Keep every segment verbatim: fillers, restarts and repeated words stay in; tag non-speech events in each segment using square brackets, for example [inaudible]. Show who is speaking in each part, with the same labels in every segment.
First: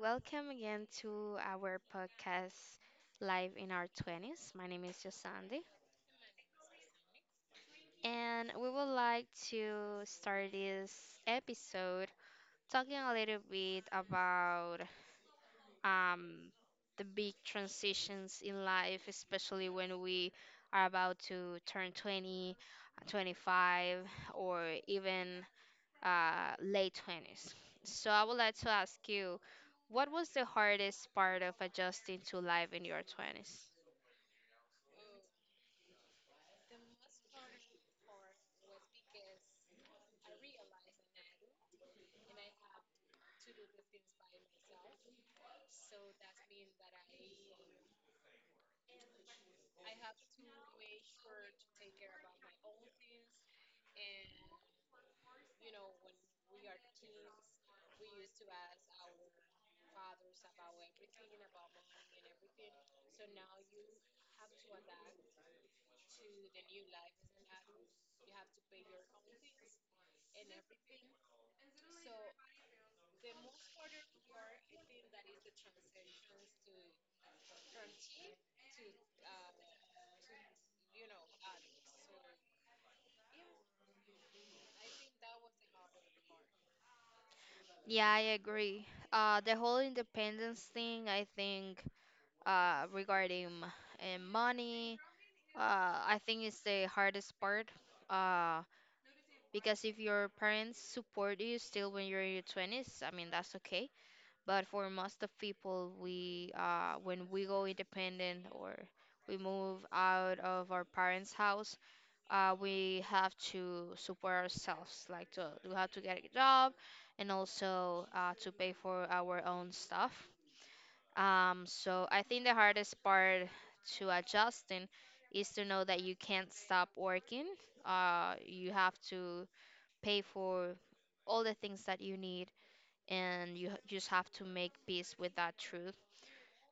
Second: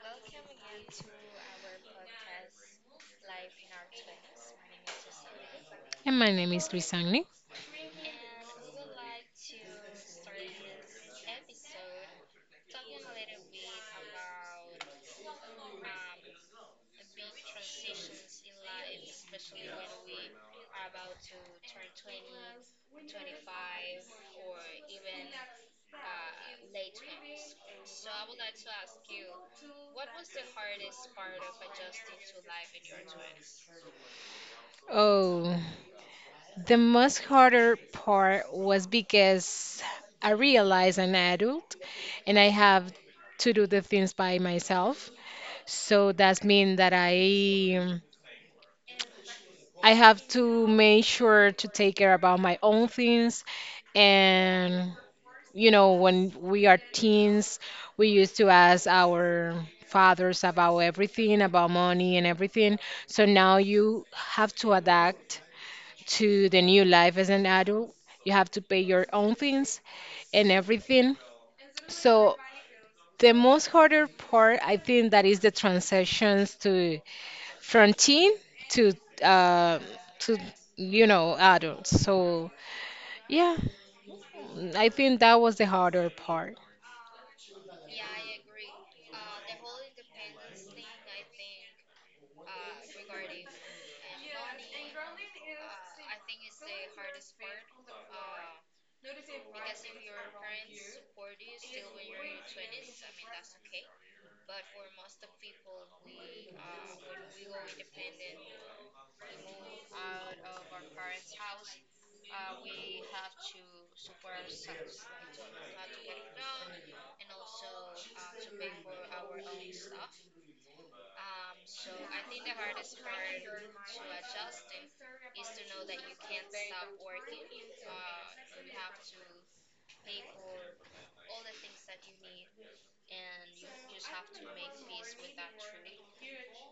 Speaker 1: welcome again to our podcast live in our twenties. My name is Yosandi,
Speaker 2: And my name is Luisani.
Speaker 1: and we would like to start this episode talking a little bit about um, the big transitions in life, especially when we are about to turn twenty, twenty-five, or even uh, late twenties. So I would like to ask you, what was the hardest part of adjusting to life in your twenties?
Speaker 2: Oh, the most harder part was because I realized I'm an adult and I have to do the things by myself. So that's mean that I I have to make sure to take care about my own things and you know when we are teens we used to ask our fathers about everything about money and everything, so now you have to adapt to the new life as an adult. You have to pay your own things and everything. So the most harder part, I think, that is the transitions to from teen to uh, to you know adults. So yeah, I think that was the harder part.
Speaker 1: Yeah, I agree. Uh, the whole independence thing, I think, uh, regarding uh, money, uh, I think it's the hardest part. Uh, because if your parents support you still when you're in your twenties, I mean, that's okay. But for most of people, we uh, when we go independent or we move out of our parents' house, uh, we have to support ourselves. Like to, we have to get a job, and also uh, to pay for our own stuff. Um, so I think the hardest part to adjusting is to know that you can't stop working. Uh, you have to pay for all the things that you need and you h- just have to make peace with that truth.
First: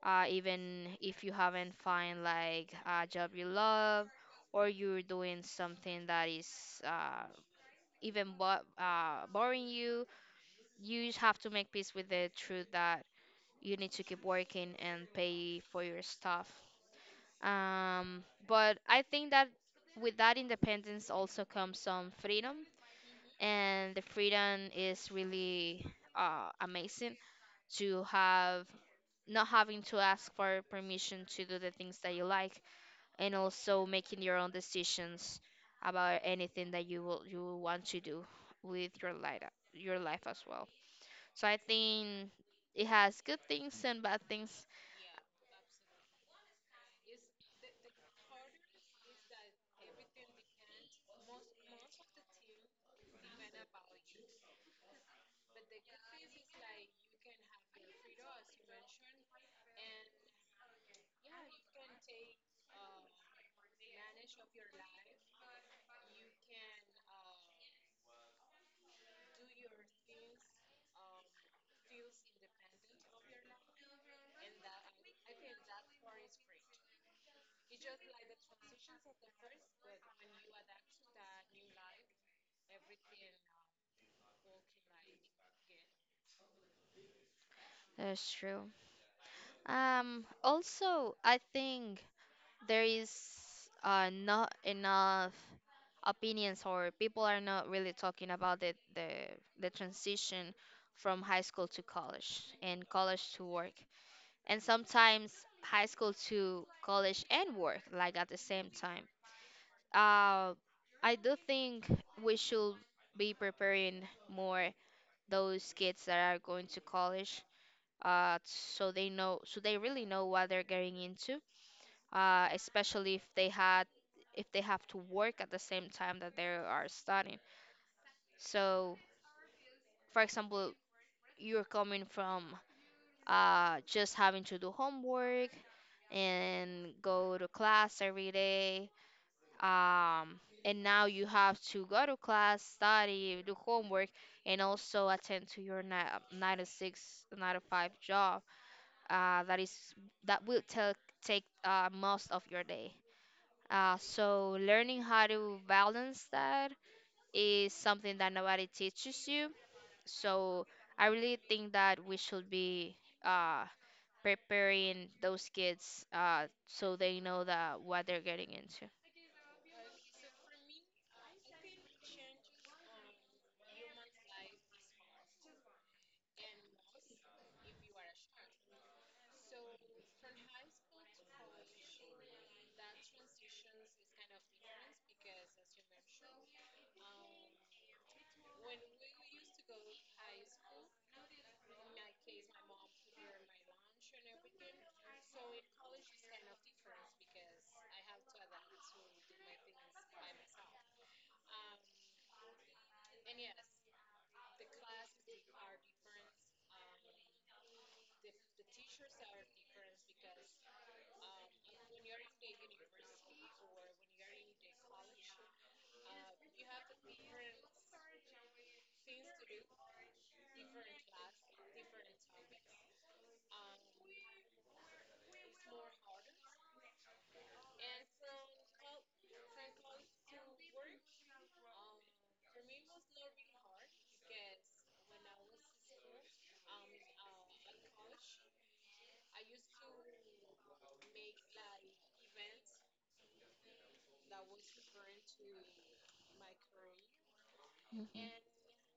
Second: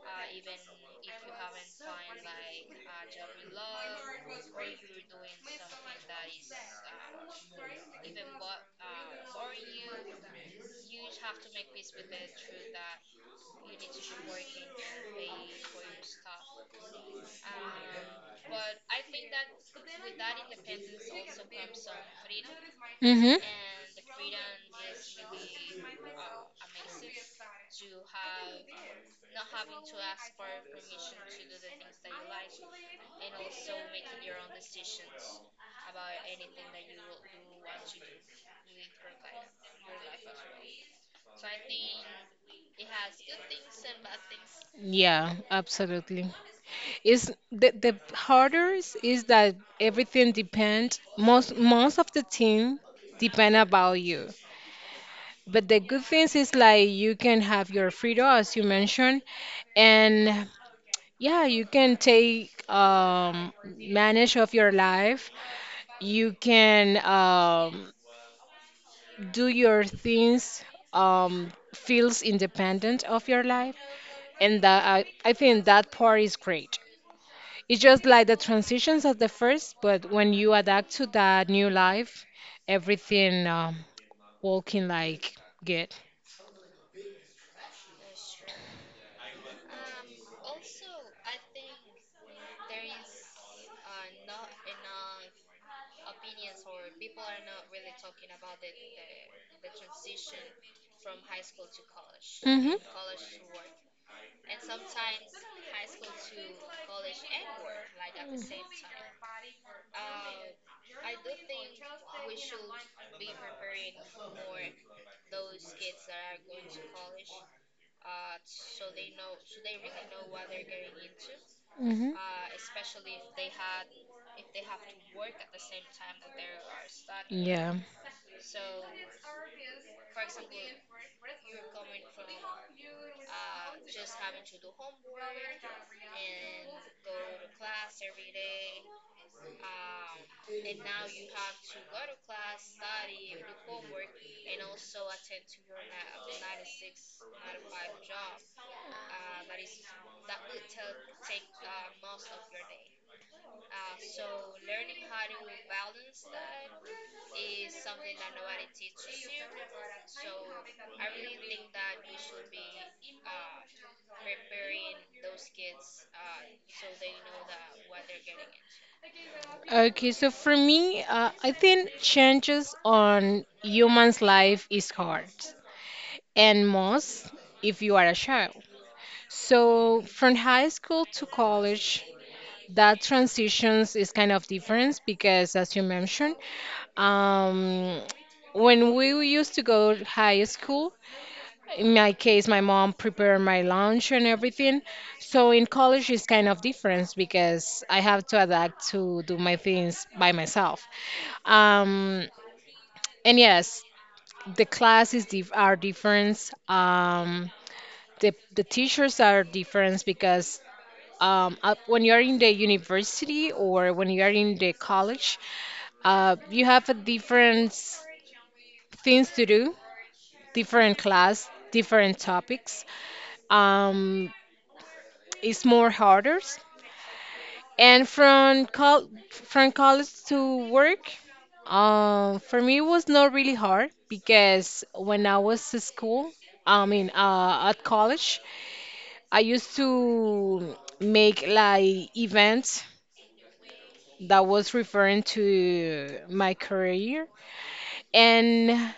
Speaker 1: Uh, even if you haven't find like a job you love, or you're doing something that is uh, even bo- uh, boring you, you just have to make peace with the truth that you need to keep working and pay for your stuff. Um, but I think that with that independence also comes some freedom,
Speaker 2: Mhm.
Speaker 1: and the freedom is really uh, amazing to have not having to ask for permission to do the things that you like and also making your own decisions about anything that you will you will want to do with your life your life as well. So I think it has good things and bad things.
Speaker 2: Yeah, absolutely. is the, the hardest is is that everything depends most most of the team depend about you, but the good things is like you can have your freedom, as you mentioned. And yeah, you can take um manage of your life, you can um do your things, um feels independent of your life. And that I, I think that part is great. It's just like the transitions of the first, but when you adapt to that new life, everything um, walking like good.
Speaker 1: That's true. Um also I think there is uh not enough opinions or people are not really talking about the the, the transition from high school to college
Speaker 2: Mhm.
Speaker 1: and college to work, and sometimes high school to college and work like at the same time. Uh, i do think we should be preparing more those kids that are going to college, uh, so they know so they really know what they're getting into,
Speaker 2: Mhm.
Speaker 1: uh, especially if they had if they have to work at the same time that they are studying.
Speaker 2: Yeah.
Speaker 1: So, for example, you're coming from uh, just having to do homework and go to class every day. Um, and now you have to go to class, study, do homework, and also attend to your ni- nine to six, nine to five job. Uh, that is that will take take uh, most of your day. Uh, so learning how to balance that is something that nobody teaches you. So I really think that we should be uh, preparing those kids, uh, so they know that what they're getting into.
Speaker 2: Okay, so for me, uh, I think changes on human's life is hard, and most if you are a child. So from high school to college, that transitions is kind of different because, as you mentioned, um, when we used to go to high school, in my case, my mom prepared my lunch and everything. So in college, it's kind of different because I have to adapt to do my things by myself. Um, and yes, the classes dif- are different. Um, the, the teachers are different because um, up when you're in the university or when you're in the college, uh, you have a different s- things to do, different class, different topics. Um, it's more harder. And from col from college to work, um, for me it was not really hard because when I was at school, I mean uh, at college, I used to make like events that was referring to my career.
Speaker 1: Mhm.
Speaker 2: And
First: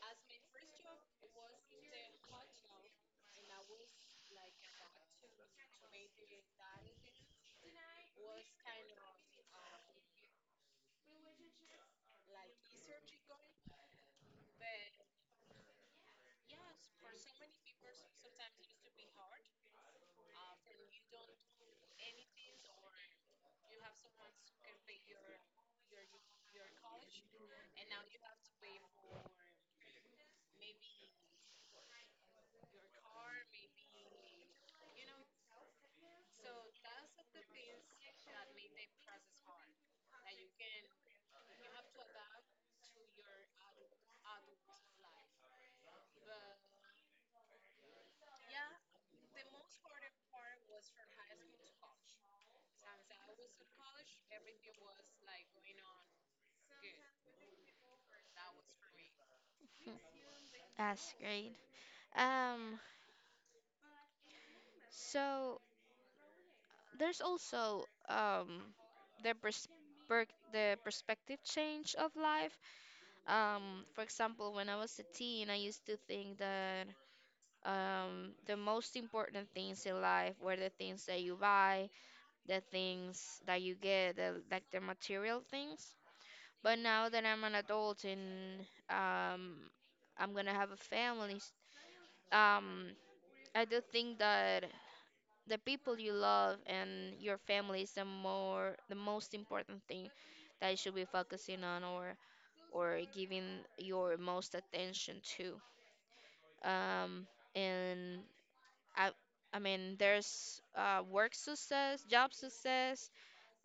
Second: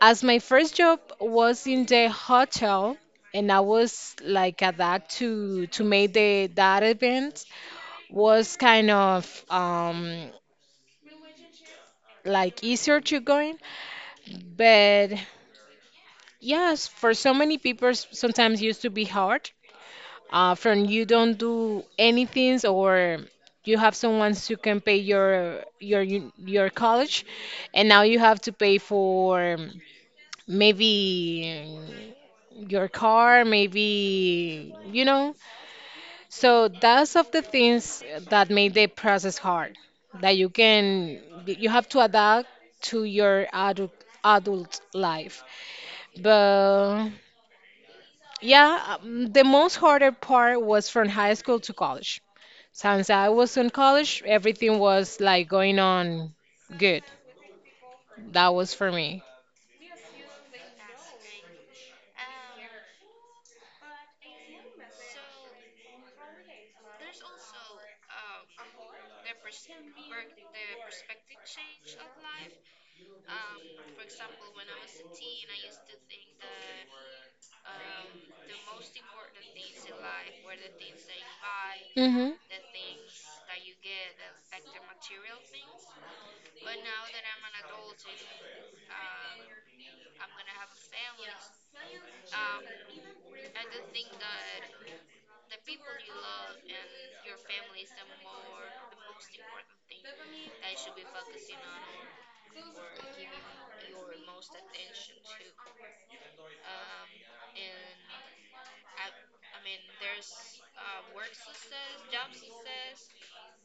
Speaker 2: as my first job was in the hotel, and I was like at that to to make the that event was kind of um like easier to go in. But yes, for so many people, s- sometimes used to be hard. Uh, from you don't do anything, or you have someone who can pay your your u- your college, and now you have to pay for maybe your car, maybe you know. So that's of the things that made the process hard. That you can you have to adapt to your adult adult life. But yeah, um, the most harder part was from high school to college. Since I was in college, everything was like going on good. That was for me.
Speaker 1: Hmm, that's great. Um, So there's also um, the persper the perspective change of life. Um, for example, when I was a teen, I used to think that um, the most important things in life were the things that you buy,
Speaker 2: Hmm.
Speaker 1: the things that you get, the, like the material things. But now that I'm an adult and um, I'm gonna have a family, s- um, I do think that the people you love and your family is the more the most important thing that you should be focusing on or or giving your most attention to. Um, and I, I mean, there's uh, work success, job success,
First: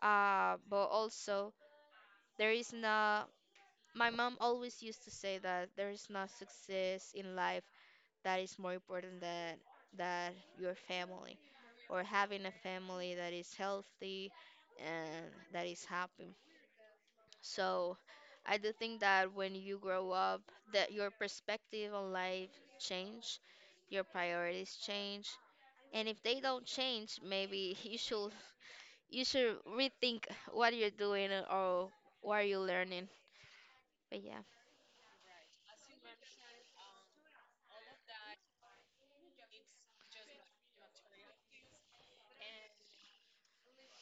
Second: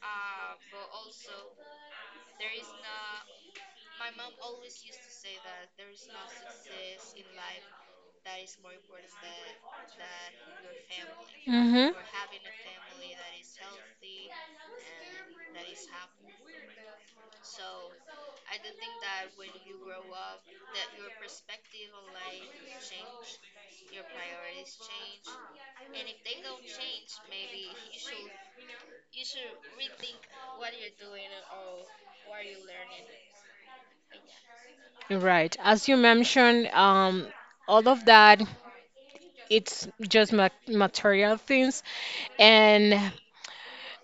Speaker 1: uh, but also there is no. My mom always used to say that there is no success in life that is more important than that your family
Speaker 2: Hmm.
Speaker 1: or having a family that is healthy and that is happy. So I do think that when you grow up that your perspective on life change, your priorities change. And if they don't change, maybe [laughs] you should you should rethink what you're doing or what you're learning. But yeah.
Speaker 2: Right. As you mentioned, um, all of that, it's just ma material things. And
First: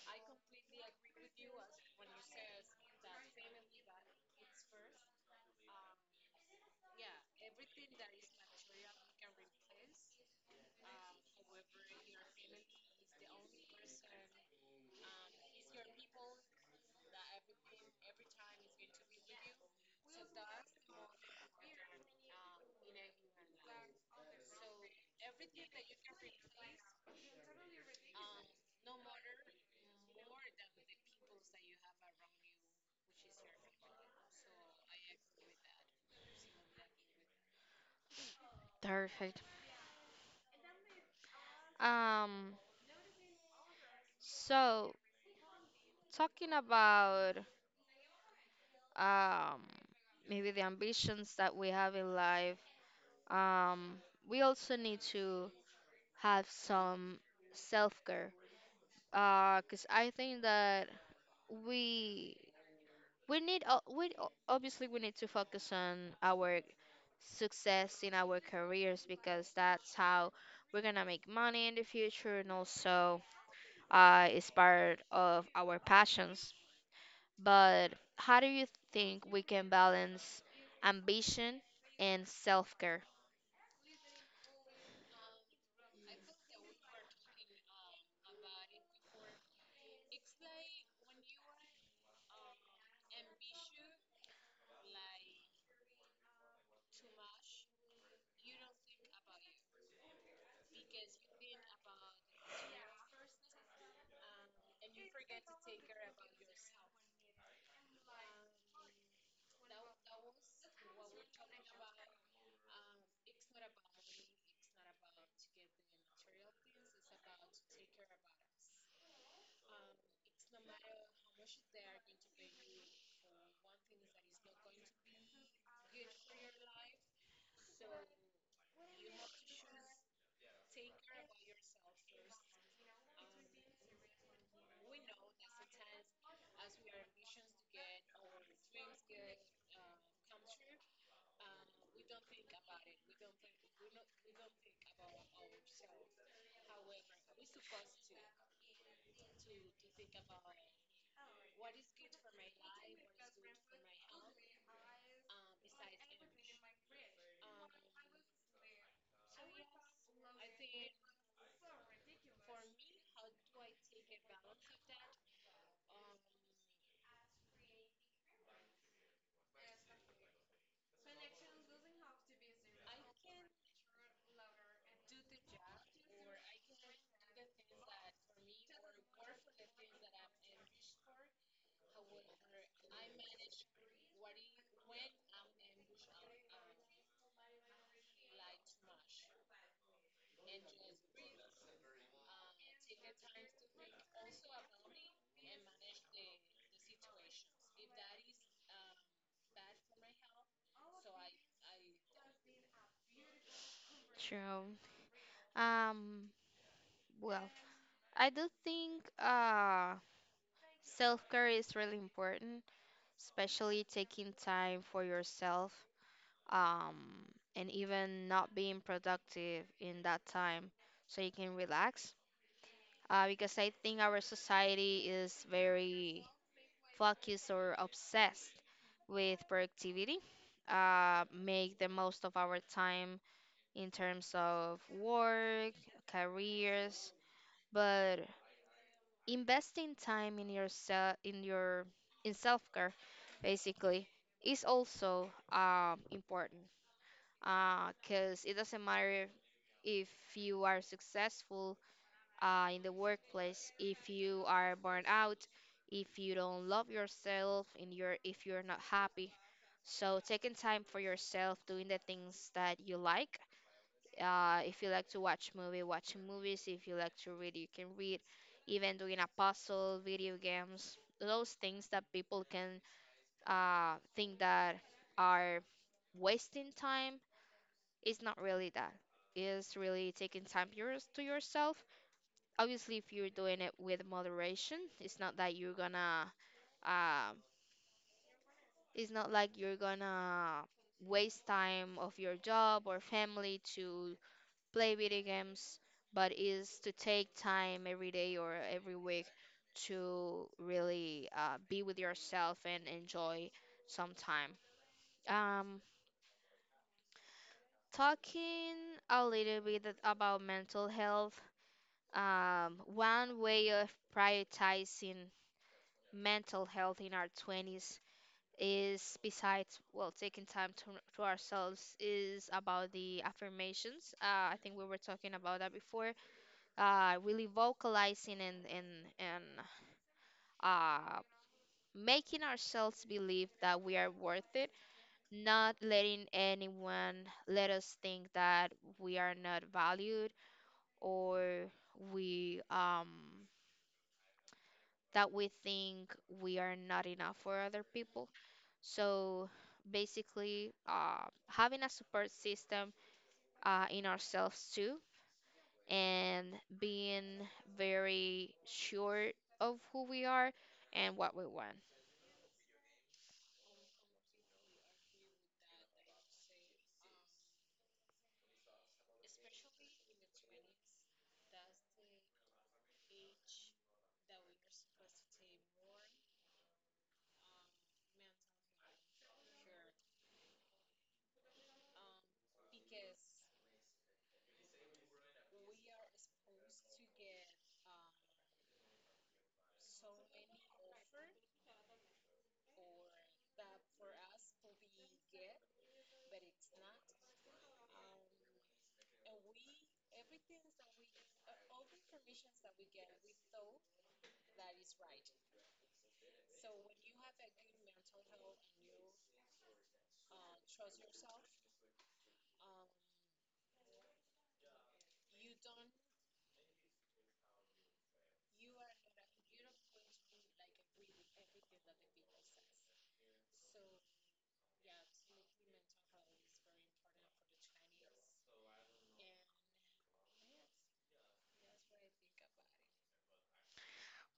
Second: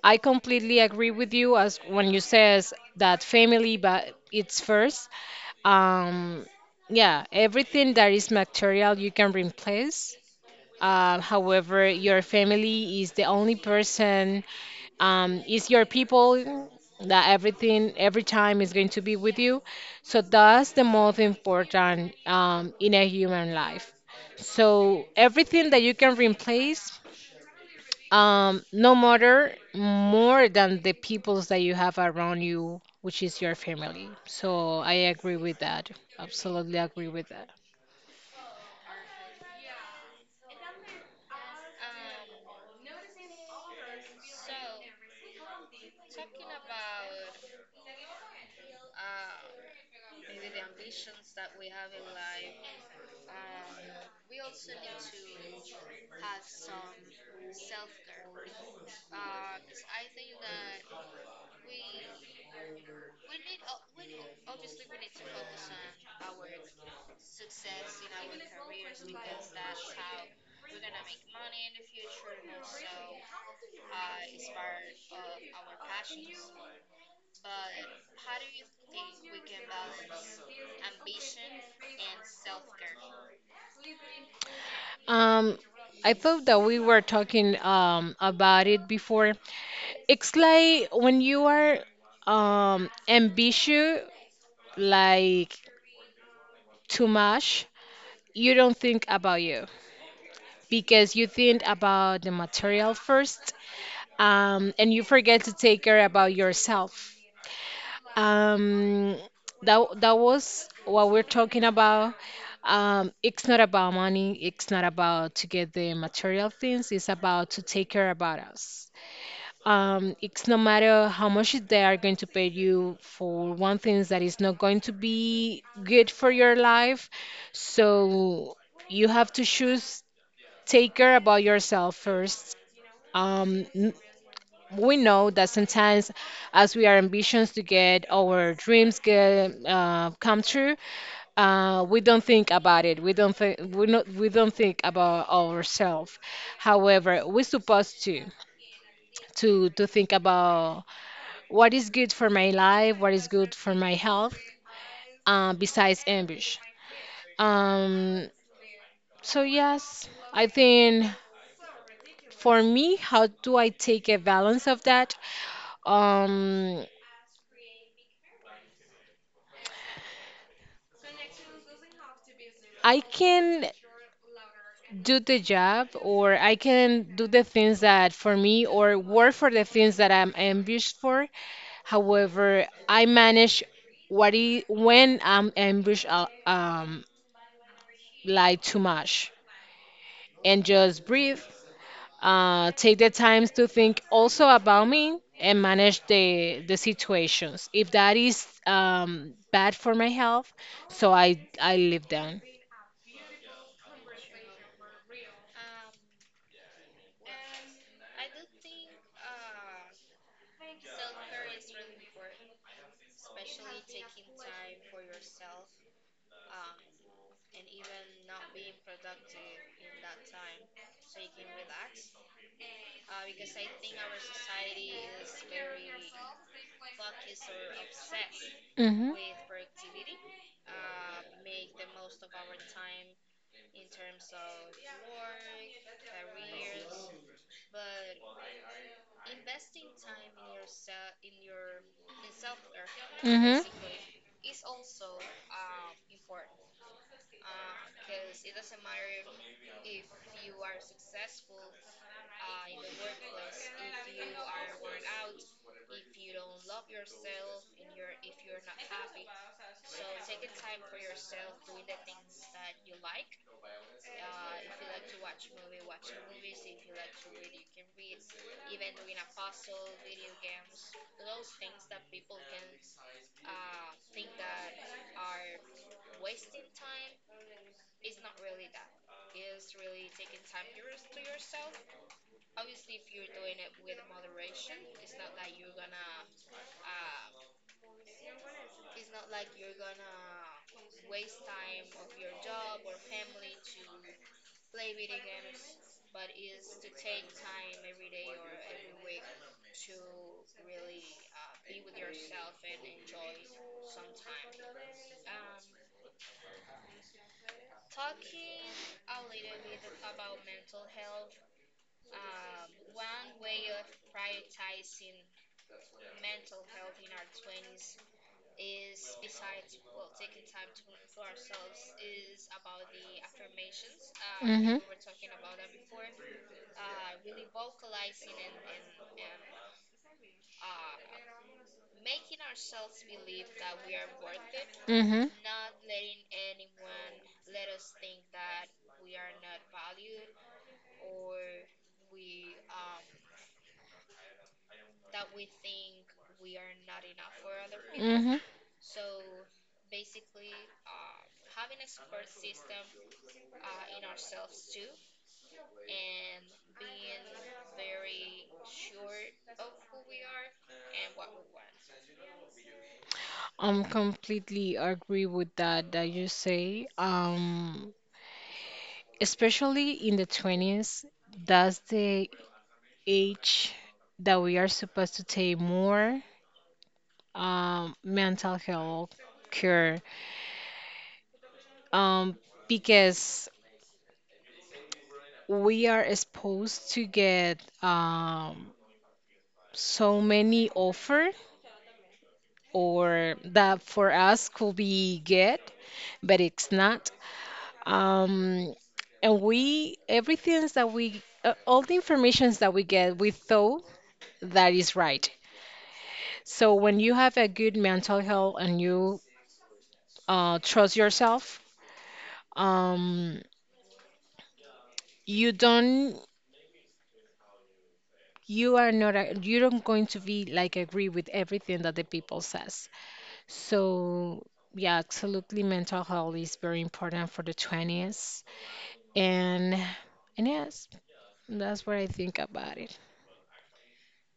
Speaker 2: I completely agree with you as when you says that family, but it's first. Um, yeah, everything that is material you can replace. Uh, however, your family is the only person, um, is your people that everything, every time is going to be with you. So that's the most important um, in a human life. So everything that you can replace, um, no matter more than the peoples that you have around you, which is your family. So I agree with that. Absolutely agree with.
Speaker 1: Perfect. Um, So, talking about um, maybe the ambitions that we have in life, um, we also need to have some self care. Because I think that we we need o- we o- obviously we need to focus on our success in our careers because that's how we're gonna make money in the future and also uh, is part of our passions. But how do you think we can balance ambition and self care?
Speaker 2: Um, I thought that we were talking um about it before. It's like when you are um ambitious, like too much, you don't think about you because you think about the material first, um, and you forget to take care about yourself. Um, that that was what we're talking about. Um, it's not about money. It's not about to get the material things. It's about to take care about us. Um, it's no matter how much they are going to pay you for one thing that is not going to be good for your life. So you have to choose, take care about yourself first. Um, n- we know that sometimes, as we are ambitious to get our dreams get uh, come true, uh, we don't think about it. We don't think we not we don't think about ourselves. However, we're supposed to to to think about what is good for my life, what is good for my health, uh, besides ambush. Um, so yes, I think for me, how do I take a balance of that? Um, I can do the job, or I can do the things that for me, or work for the things that I'm ambushed for. However, I manage what I, when I'm ambushed, uh, um, like too much, and just breathe, uh, take the time to think also about me and manage the the situations. If that is um, bad for my health, so I I live down.
Speaker 1: True. Um, well, I do think uh, self care is really important, especially taking time for yourself, um, and even not being productive in that time so you can relax. Uh, because I think our society is very focused or obsessed
Speaker 2: Mhm.
Speaker 1: with productivity, uh, make the most of our time in terms of work, careers, but investing time in yourself, in your in self-care,
Speaker 2: Mhm.
Speaker 1: basically, is also um, important because it doesn't matter if you are successful uh, in the workplace, if you are burned out, if you don't love yourself and you're if you're not happy. So taking time for yourself, doing the things that you like, uh, if you like to watch movie watching movies, if you like to read you can read, even doing a puzzle, video games, those things that people can uh, think that are wasting time, it's not really that. It's really taking time yours to yourself. Obviously if you're doing it with moderation, it's not that you're gonna uh, it's not like you're gonna waste time of your job or family to play video games, but is to take time every day or every week to really uh, be with yourself and enjoy some time. um, Talking a little bit about mental health, um, one way of prioritizing mental health in our twenties is besides, well, taking time to, to ourselves is about the affirmations. Uh, i think
Speaker 2: Mhm.
Speaker 1: we were talking about that before, uh, really vocalizing and and and uh, making ourselves believe that we are worth it, not letting anyone let us think that we are not valued, or we um that we think we are not enough for other
Speaker 2: Mhm.
Speaker 1: people.
Speaker 2: Mhm.
Speaker 1: So basically, uh, having a support system uh, in ourselves too, and being very sure of who we are and what we want.
Speaker 2: I'm completely agree with that that you say. Um, especially in the twenties, that's the age that we are supposed to take more um, mental health care. Um, because we are exposed to get um, so many offer or that for us could be get, but it's not. Um, and we everything that we uh, all the informations that we get we thought that is right. So when you have a good mental health and you uh, trust yourself, um, you don't, you are not a, you don't going to be like agree with everything that the people says. So yeah, absolutely, mental health is very important for the twenties. And and yes, that's what I think about it.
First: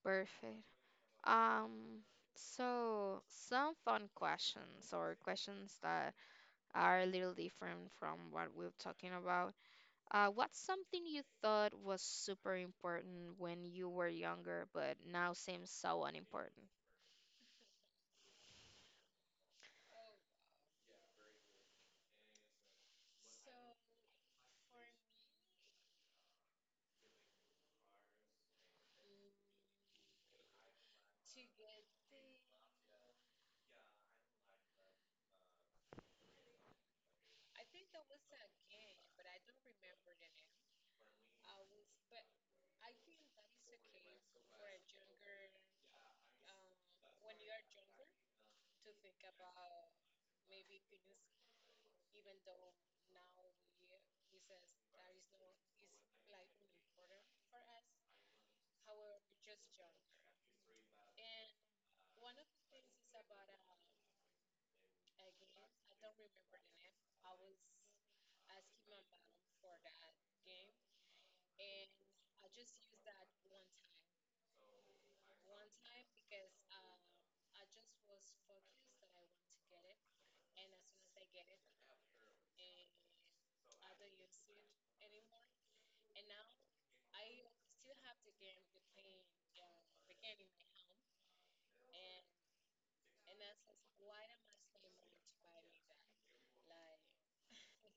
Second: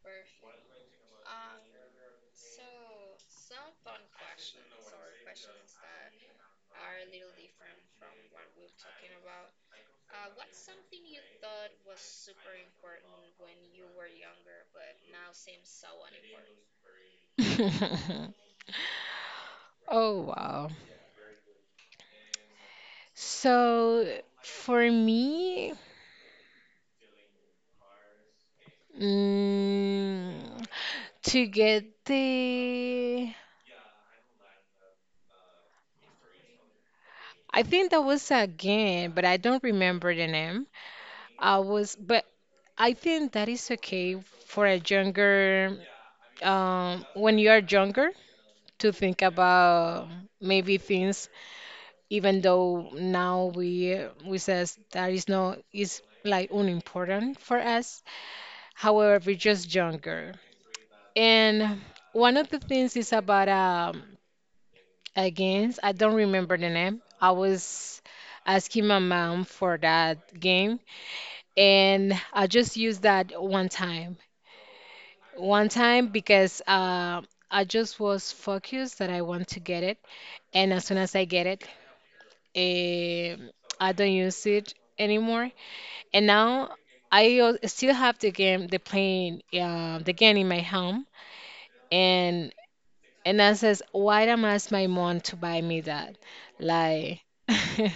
Speaker 1: Perfect. Um, so some fun questions or questions that are a little different from what we're talking about. Uh, what's something you thought was super important when you were younger, but now seems so unimportant?
Speaker 2: [laughs] Oh, wow. So for me, mm, to get the, I think that was a game, but I don't remember the name. I was, but I think that is okay for a younger, um, when you are younger, to think about maybe things, even though now we we says that is no is like unimportant for us. However, we're just younger. And one of the things is about um against I don't remember the name. I was asking my mom for that game, and I just used that one time. One time because uh, I just was focused that I want to get it, and as soon as I get it, um I don't use it anymore. And now I al- still have the game, the playing uh, the game in my home. and And I says, why am I ask my mom to buy me that? Like, [laughs] but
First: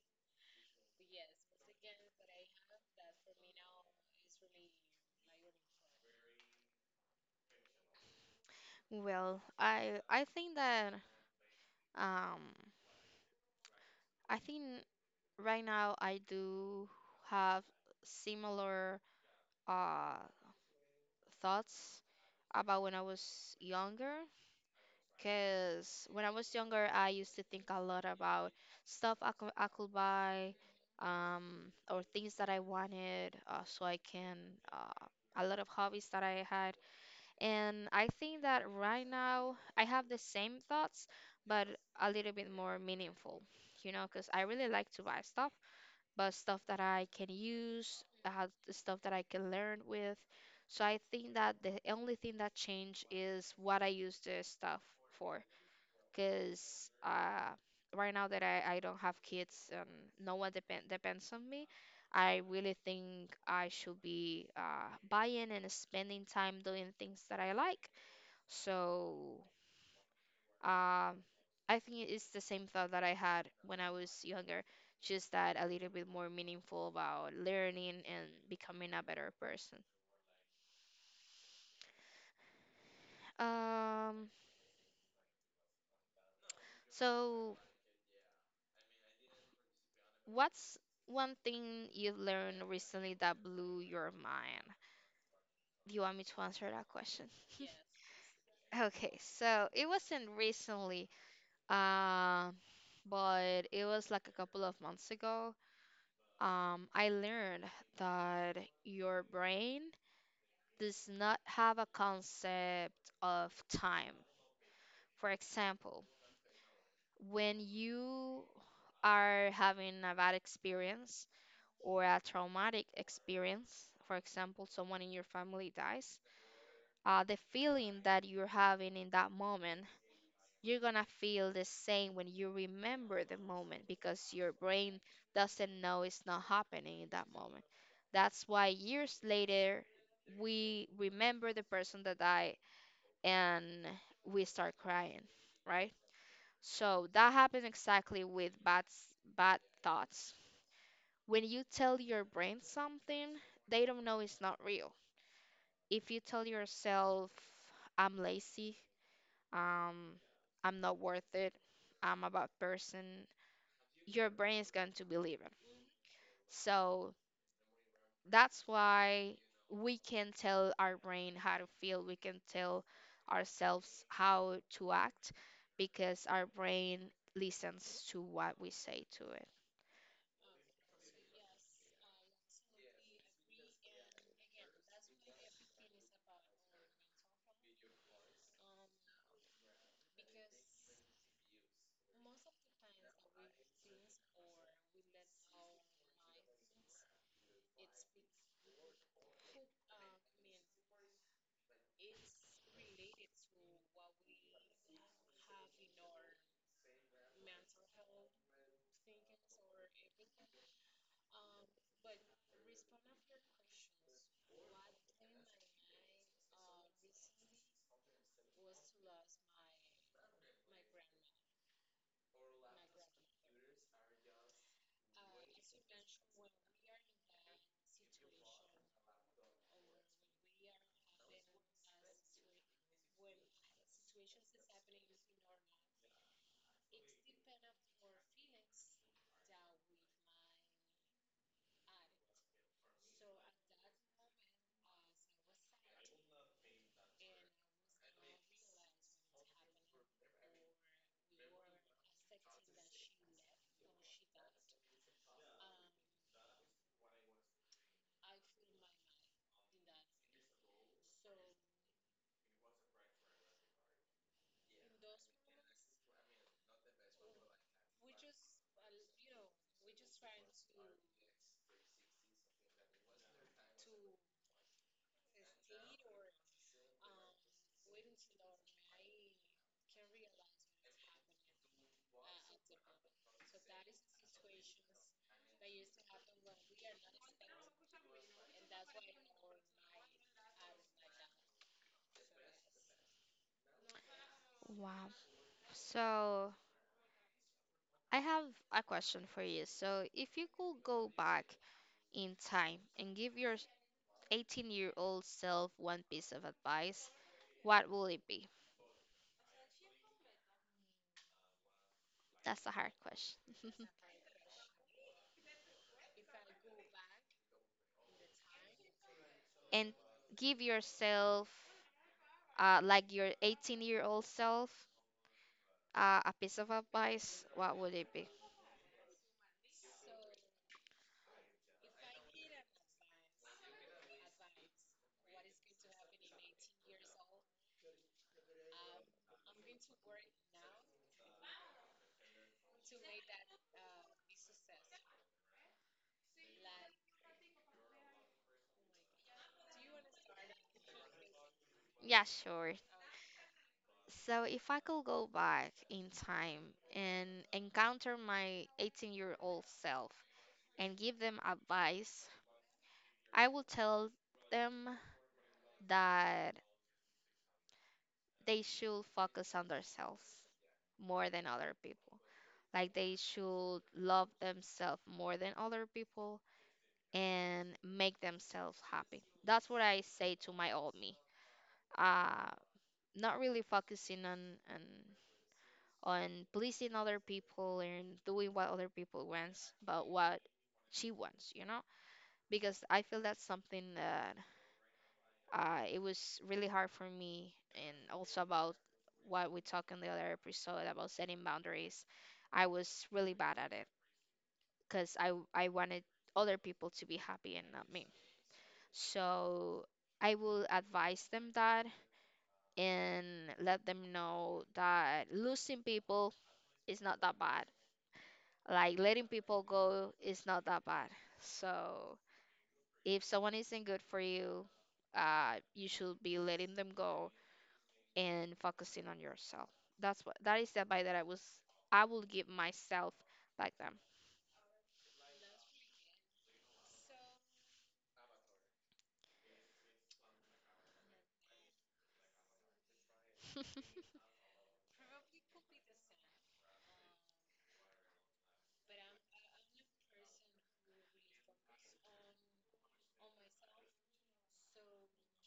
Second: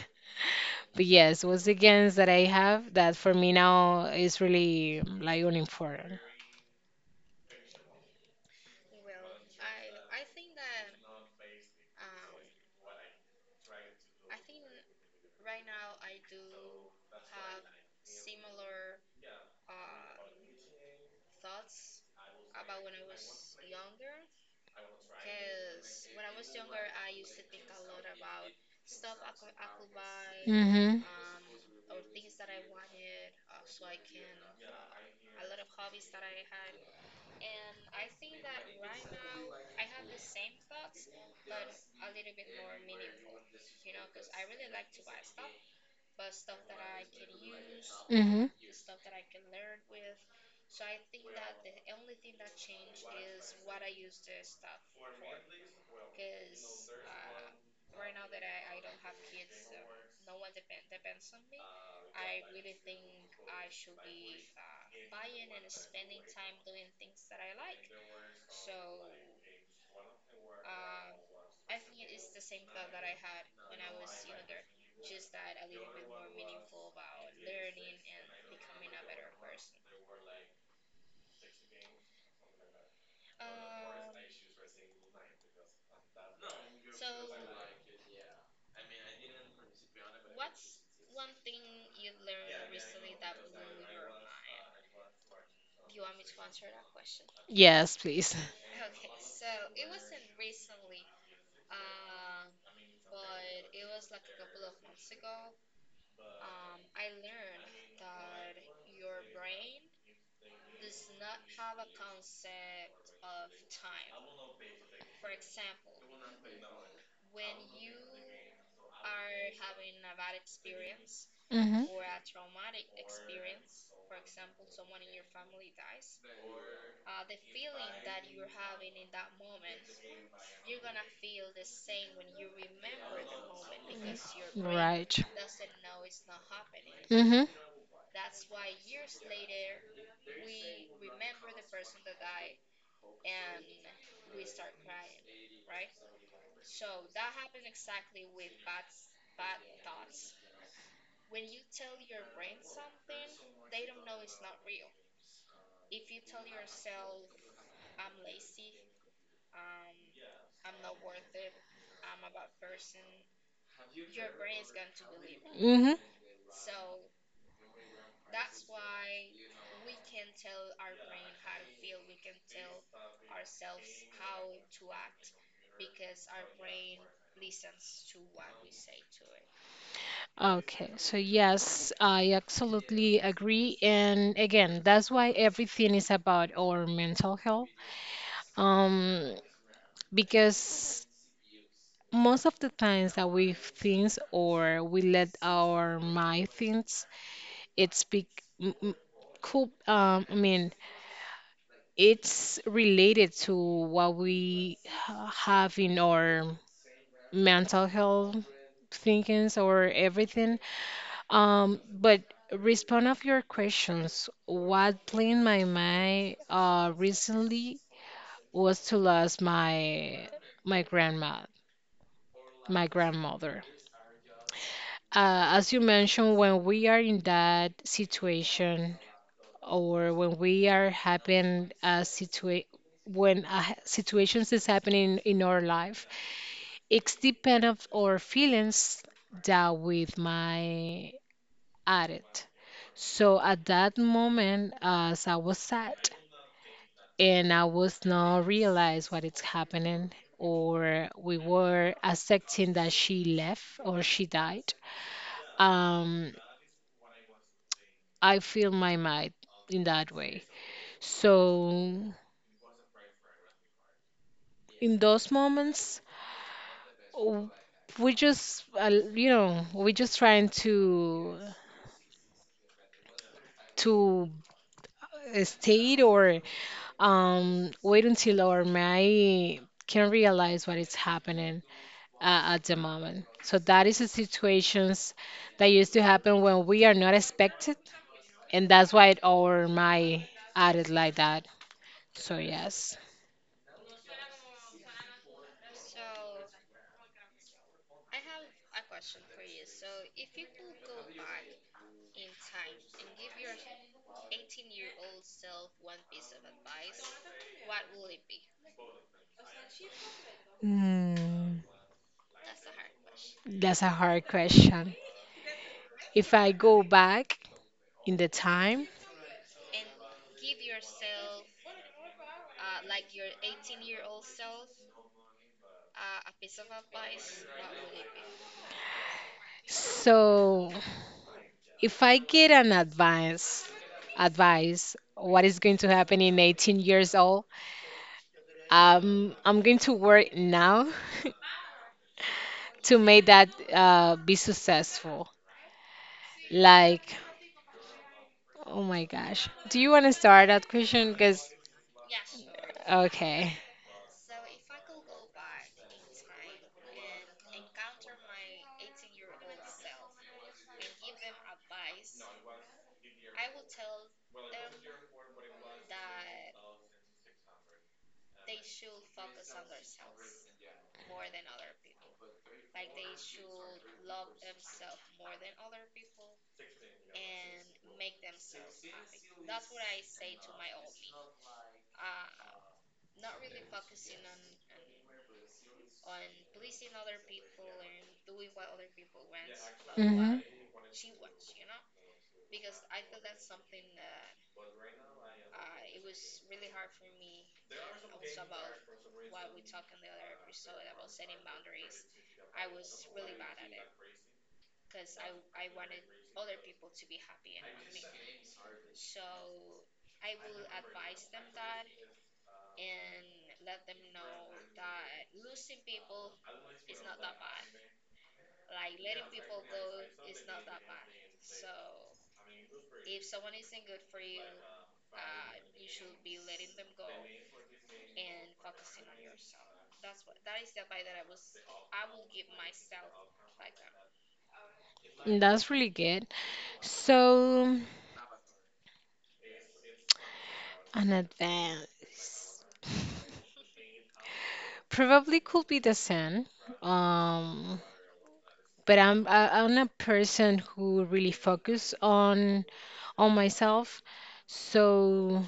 Speaker 2: yes, was the gains that I have that for me now is really like unimportant.
Speaker 1: Well, I I think that um I think right now I do have similar uh thoughts about when I was younger. Because when I was younger, I used to think a lot about stuff I could, I could buy,
Speaker 2: Mm-hmm.
Speaker 1: um, or things that I wanted, uh, so I can, uh, a lot of hobbies that I had. And I think that right now I have the same thoughts, but a little bit more meaningful, you know, because I really like to buy stuff but stuff that I can use,
Speaker 2: Mm-hmm.
Speaker 1: uh, the stuff that I can learn with. So I think that the only thing that changed is what I use the stuff for. Because uh, right now that I, I don't have kids and no one depend, depends on me, I really think I should be uh, buying and spending time doing things that I like. So. Um, I think it's the same thought that I had when I was younger, just that a little bit more meaningful about learning and becoming a better person. Um, so what's one thing you've learned recently that blew your mind? Do you want me to answer that question? [laughs]
Speaker 2: Yes, please.
Speaker 1: Okay, so it wasn't recently, um, but it was like a couple of months ago. Um, I learned that your brain does not have a concept of time. For example, when you are having a bad experience
Speaker 2: Mm-hmm.
Speaker 1: or a traumatic experience, for example, someone in your family dies, uh, the feeling that you're having in that moment, you're gonna feel the same when you remember the moment because your brain
Speaker 2: Right.
Speaker 1: doesn't know it's not happening in that
Speaker 2: Mm-hmm.
Speaker 1: moment. That's why years later, we remember the person that died and we start crying, right? So that happens exactly with bad s- bad thoughts. When you tell your brain something, they don't know it's not real. If you tell yourself, "I'm lazy," um, "I'm not worth it," "I'm a bad person," your brain is going to believe it.
Speaker 2: Mm-hmm.
Speaker 1: So that's why we can tell our brain how to feel, we can tell ourselves how to act, because our brain listens to what we say to it.
Speaker 2: Okay, so yes, I absolutely agree. And again, that's why everything is about our mental health. Um, because most of the times that we think or we let our mind think, it's big, m- m- cool, um, I mean, it's related to what we ha- have in our mental health thinkings or everything. Um, but respond of your questions. What blew my mind uh recently was to lose my my grandma, my grandmother. Uh, as you mentioned, when we are in that situation or when we are having a situation when a ha- situations is happening in our life, it's depend of our feelings that with my added. So at that moment, as I was sad and I was not realize what is happening, or we were accepting that she left or she died. Um, I feel my mind in that way. So in those moments, w- we just, uh, you know, we just trying to to stay or um wait until our mind can realize what is happening uh, at the moment. So that is the situations that used to happen when we are not expected, and that's why it over my added like that. So yes,
Speaker 1: Wow. So I have a question for you. So, if you could go back in time and give your eighteen year old self one piece of advice, what will it be?
Speaker 2: mm,
Speaker 1: That's a hard question.
Speaker 2: that's a
Speaker 1: [laughs]
Speaker 2: hard question. If I go back in the time,
Speaker 1: And give yourself, uh, like your eighteen year old self, Uh, a piece of advice, what would it be?
Speaker 2: so if I get an advice, advice, what is going to happen in eighteen years old? Um, I'm going to work now [laughs] to make that uh, be successful. Like, oh my gosh. Do you want to start that question? Because,
Speaker 1: Yeah, sure.
Speaker 2: okay.
Speaker 1: So if I could go back in time and encounter my eighteen-year-old self and give them advice, I would tell them that they should focus on themselves more than other people. Like they should love themselves more than other people and make themselves happy. That's what I say to my old me. Uh, Not really focusing on, on on pleasing other people and doing what other people wants, but
Speaker 2: Hmm.
Speaker 1: what she wants, you know? Because I feel that's something that uh, it was really hard for me, and also about what we talked in the other episode about setting boundaries. I was really bad at it because I I wanted other people to be happy and not me. So I will advise them that and let them know that losing people is not that bad. Like letting people go is not that bad. So if someone isn't good for you, uh, you should be letting them go and focusing on yourself. That's what that is the advice that I was I will give myself back then.
Speaker 2: That's really good. So, an advance.
Speaker 1: [laughs]
Speaker 2: Probably could be the sun. Um, but I'm I, I'm a person who really focus on on myself. So,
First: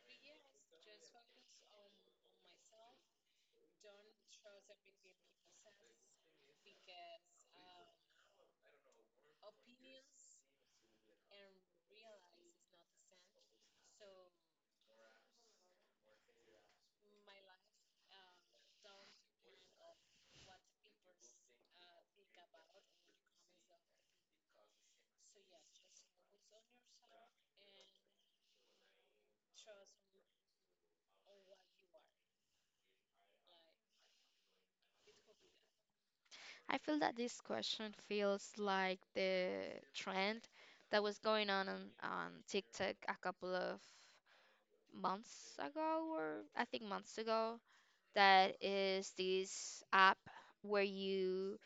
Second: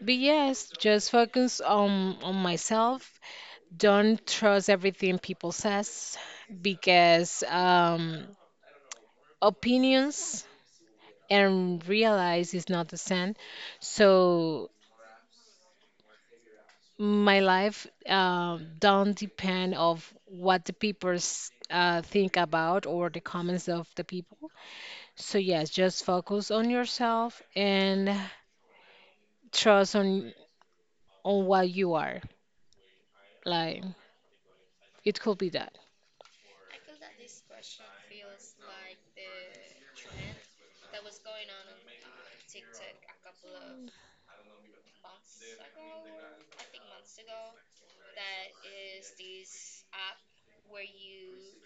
Speaker 2: but yes, just focus on on myself. Don't trust everything people says because um opinions and realize it's not the same. So my life, uh, don't depend of what the people s- uh, think about or the comments of the people. So yes, just focus on yourself and trust on on what you are. Like it could be that.
Speaker 1: I feel that this question feels like the trend that was going on on, on TikTok a couple of months ago, or I think months ago. That is this app where you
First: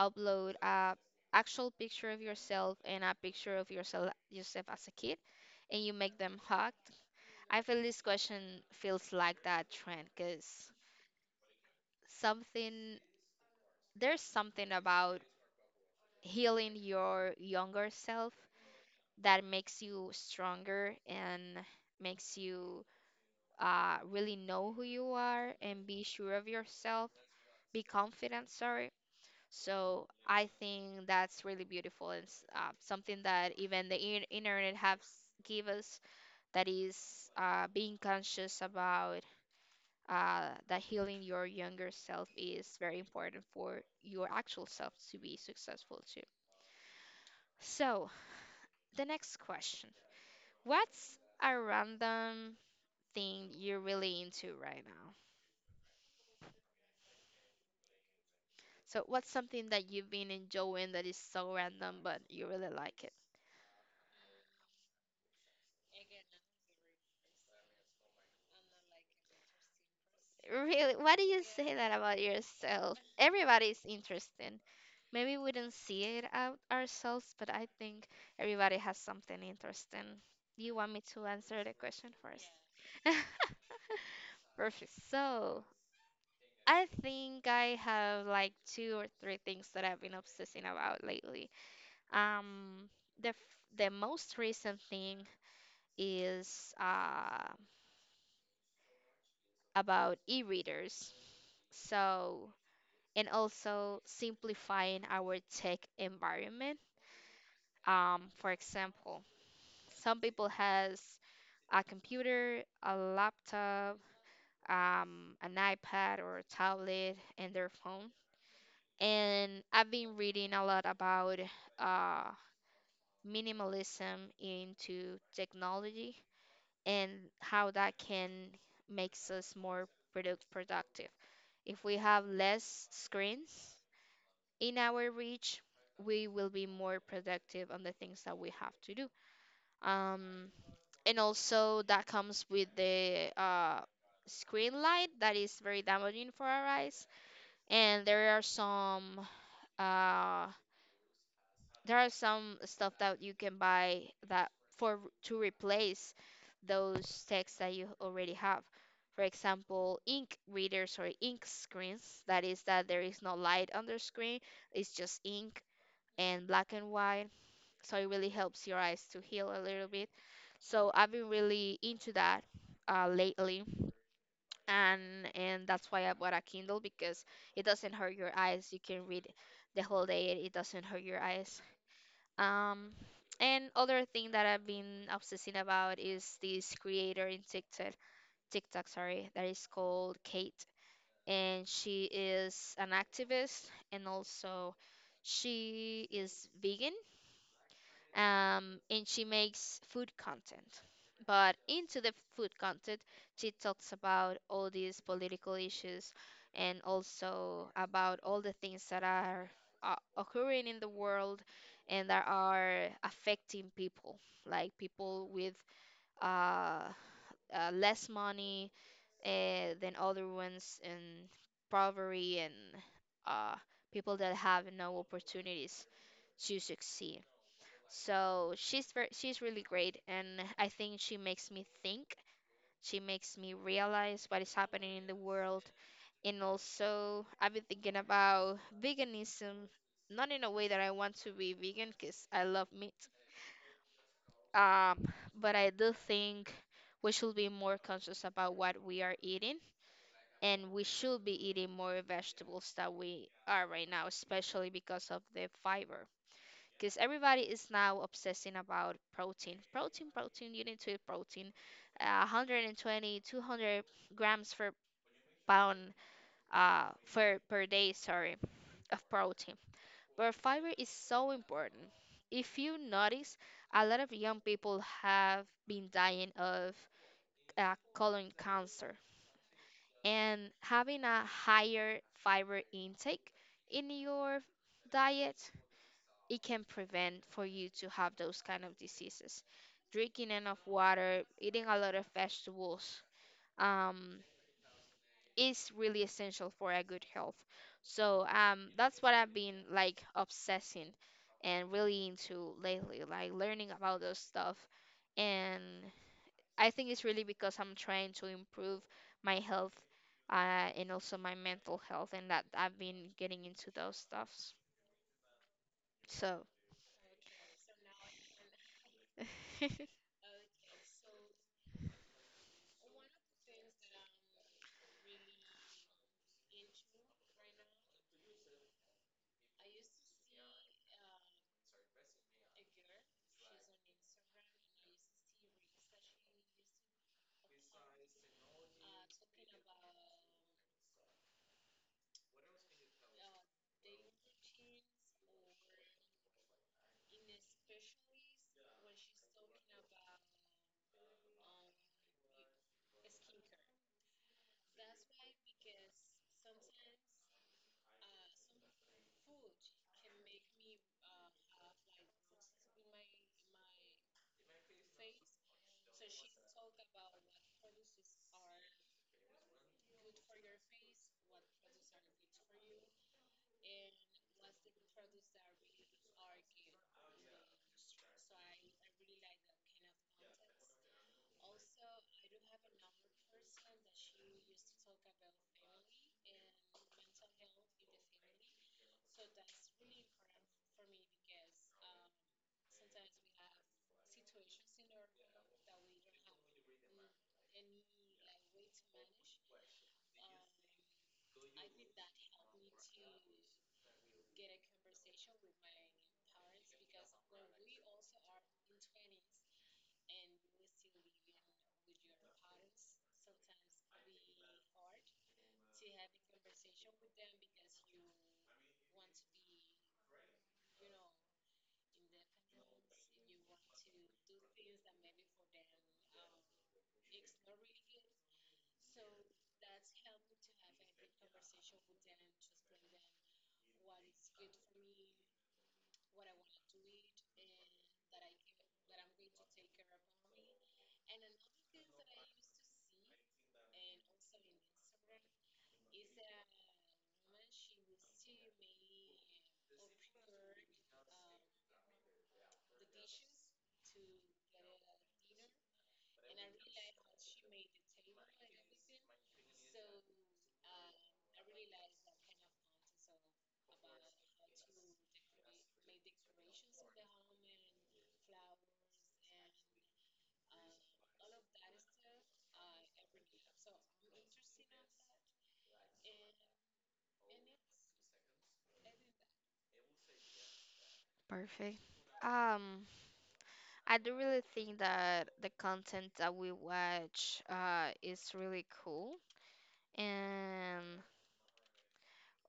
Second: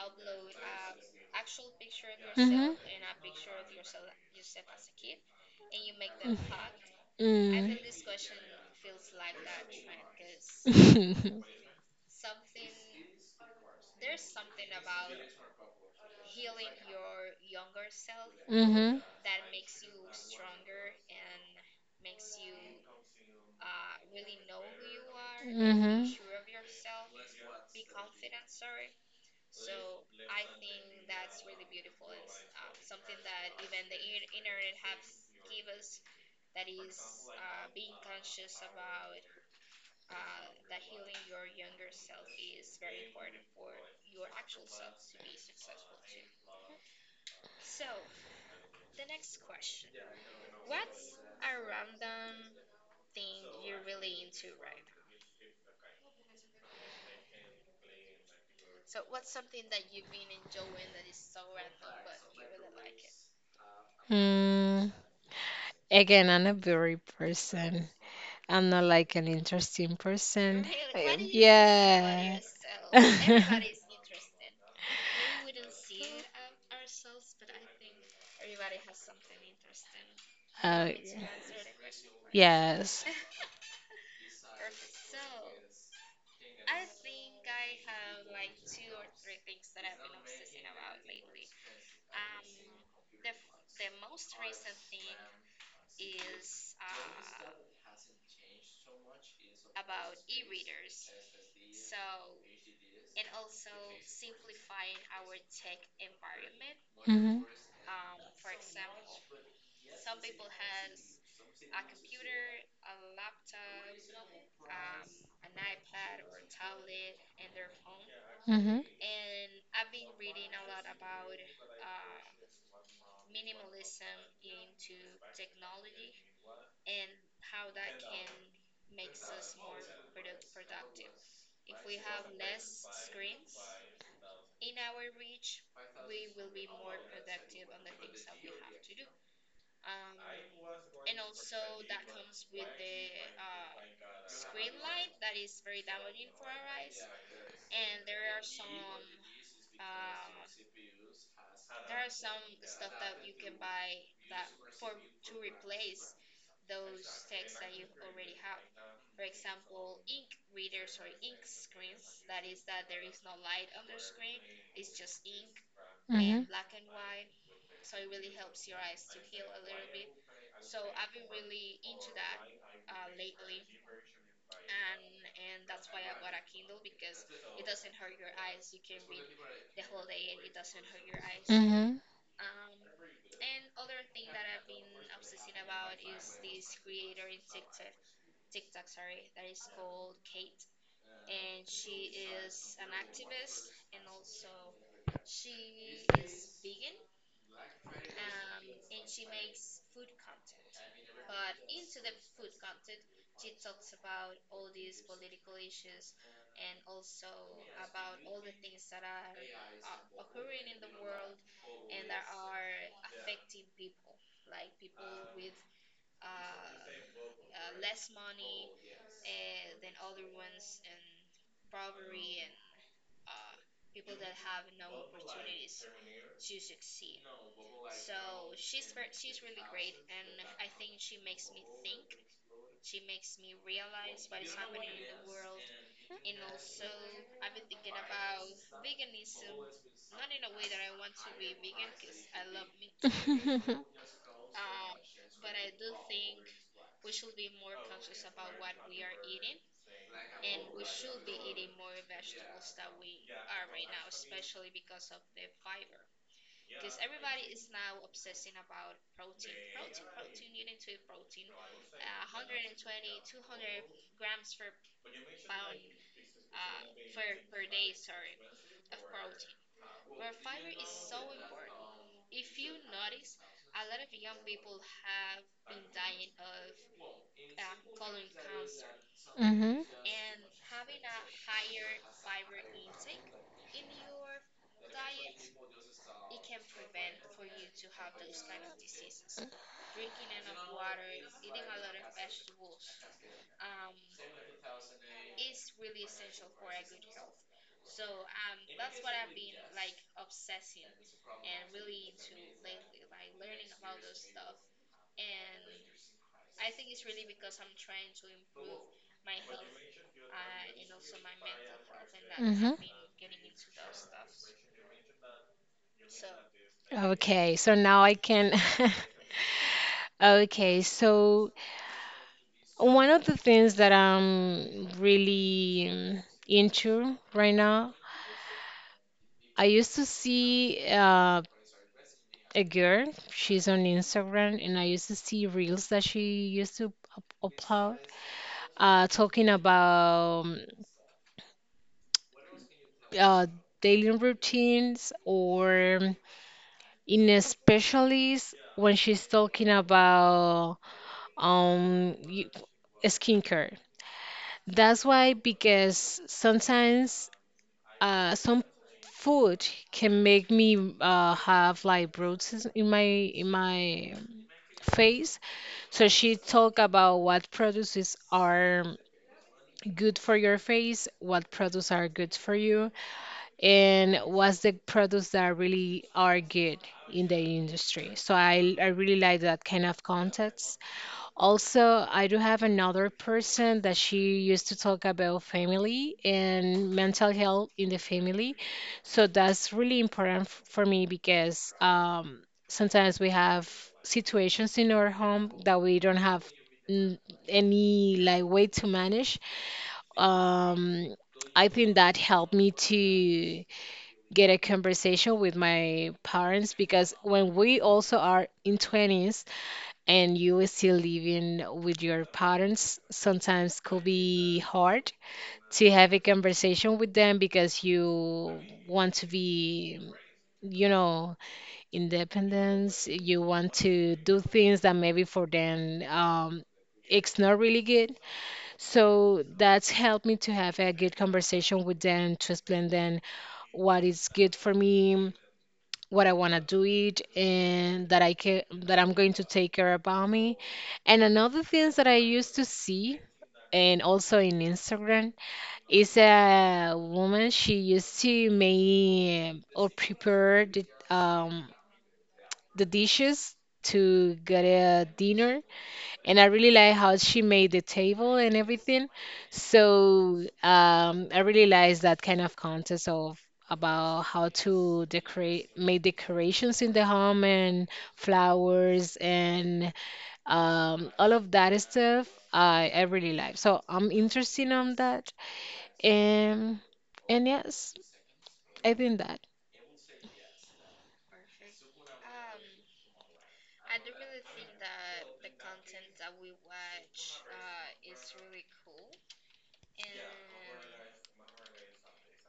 Speaker 1: upload a actual picture of
Speaker 2: Hmm.
Speaker 1: yourself and a picture of yourself yourself as a kid and you make them hug. I feel this question feels like that trend because something there's something about healing your younger self
Speaker 2: Mm.
Speaker 1: that makes you stronger and makes you uh, really know who you are
Speaker 2: [laughs] Hmm.
Speaker 1: and be
Speaker 2: Hmm.
Speaker 1: sure of yourself, be confident, sorry. So I think that's really beautiful and s- uh, something that even the in- internet has give us, that is uh, being conscious about uh, that healing your younger self is very important for your actual self to be successful too. So the next question, what's a random thing you're really into right now? So what's something that you've been enjoying that is so random but you really like it?
Speaker 2: Mm, again, I'm a very person. I'm not like an interesting person.
Speaker 1: Really,
Speaker 2: Uh,
Speaker 1: why do you say that about
Speaker 2: Yeah.
Speaker 1: yourself?
Speaker 2: [laughs]
Speaker 1: Everybody's interesting. Maybe we don't see it out ourselves, but I think everybody has something interesting. Do you
Speaker 2: Uh,
Speaker 1: want me to answer the question first?
Speaker 2: yes.
Speaker 1: [laughs] Perfect. So, I think I have like two or three things that I've been obsessing about lately. Um, the f- the most recent thing is uh, about e-readers. So, and also simplifying our tech environment.
Speaker 2: Mhm.
Speaker 1: Um, for example, some people has a computer, a laptop, um, an iPad or a tablet, and their phone.
Speaker 2: Mhm.
Speaker 1: And I've been reading a lot about uh, minimalism into technology and how that can makes us more product productive. If we have less screens in our reach, we will be more productive on the things that we have to do. Um, and also that comes with the uh, screen light that is very damaging for our eyes. And there are some uh, there are some stuff that you can buy that for to replace those texts that you already have. For example, ink readers or ink screens. That is that there is no light on the screen. It's just ink,
Speaker 2: Mhm.
Speaker 1: and black and white. So it really helps your eyes to heal a little bit. So I've been really into that uh, lately, and and that's why I bought a Kindle because it doesn't hurt your eyes. You can read the whole day, and it doesn't hurt your
Speaker 2: Mhm.
Speaker 1: eyes.
Speaker 2: Mhm.
Speaker 1: Um, and other thing that I've been obsessing about is this creator in TikTok, TikTok, sorry, that is called Kate, and she is an activist and also she is vegan. Um, and she makes food content. But into the food content, she talks about all these political issues and also about all the things that are uh, occurring in the world and that are affecting people, like people with uh, uh, less money uh, than other ones, and poverty, and uh, people that have no opportunities to succeed. So she's very, she's really great, and I think she makes me think. She makes me realize what is happening in the world, and also I've been thinking about veganism, not in a way that I want to be vegan, cause I love meat, um, but I do think we should be more conscious about what we are eating, and we should be eating more vegetables than we are right now, especially because of the fiber. Because everybody is now obsessing about protein. Protein, protein, you need to eat protein. Uh, one hundred twenty, two hundred grams per pound uh, for, per day, sorry, of protein. But fiber is so important. If you notice, a lot of young people have been dying of uh, colon cancer, and having a higher fiber intake in your diet, it can prevent for you to have those kind of diseases. Drinking enough water, eating a lot of vegetables, um, is really essential for a good health. So um, that's what I've been like obsessing and really into lately, like learning about those stuff. And I think it's really because I'm trying to improve my health uh, and also my mental health, and that
Speaker 2: Mhm.
Speaker 1: I've
Speaker 2: [laughs]
Speaker 1: been getting into those stuffs. So
Speaker 2: Okay, so now I can. [laughs]
Speaker 1: [laughs]
Speaker 2: Okay, so one of the things that I'm really um, into right now. I used to see uh, a girl, she's on Instagram, and I used to see reels that she used to up- upload uh, talking about um, uh, daily routines, or in a specialist when she's talking about um, y- skincare. That's why, because sometimes uh, some food can make me uh, have like bruises in my in my face. So she talked about what products is, are good for your face, what products are good for you, and what's the products that really are good in the industry. So I I really like that kind of content. Also, I do have another person that she used to talk about family and mental health in the family. So that's really important f- for me because um, sometimes we have situations in our home that we don't have mm, any like way to manage. Um, I think that helped me to get a conversation with my parents because when we also are in twenties, and you still living with your parents, sometimes could be hard to have a conversation with them because you want to be, you know, independence. You want to do things that maybe for them um, it's not really good. So that's helped me to have a good conversation with them to explain them what is good for me, what I want to do it, and that I can, that I'm going to take care about me. And another things that I used to see and also in Instagram is a woman, she used to make or prepare the um the dishes to get a dinner, and I really like how she made the table and everything. So um, I really like that kind of contest of about how to decorate, make decorations in the home, and flowers, and um, all of that stuff. I I really like. So I'm interested on that, and and yes, I think that.
Speaker 1: perfect. Um, I do really think that the content that we watch uh, is really cool, and.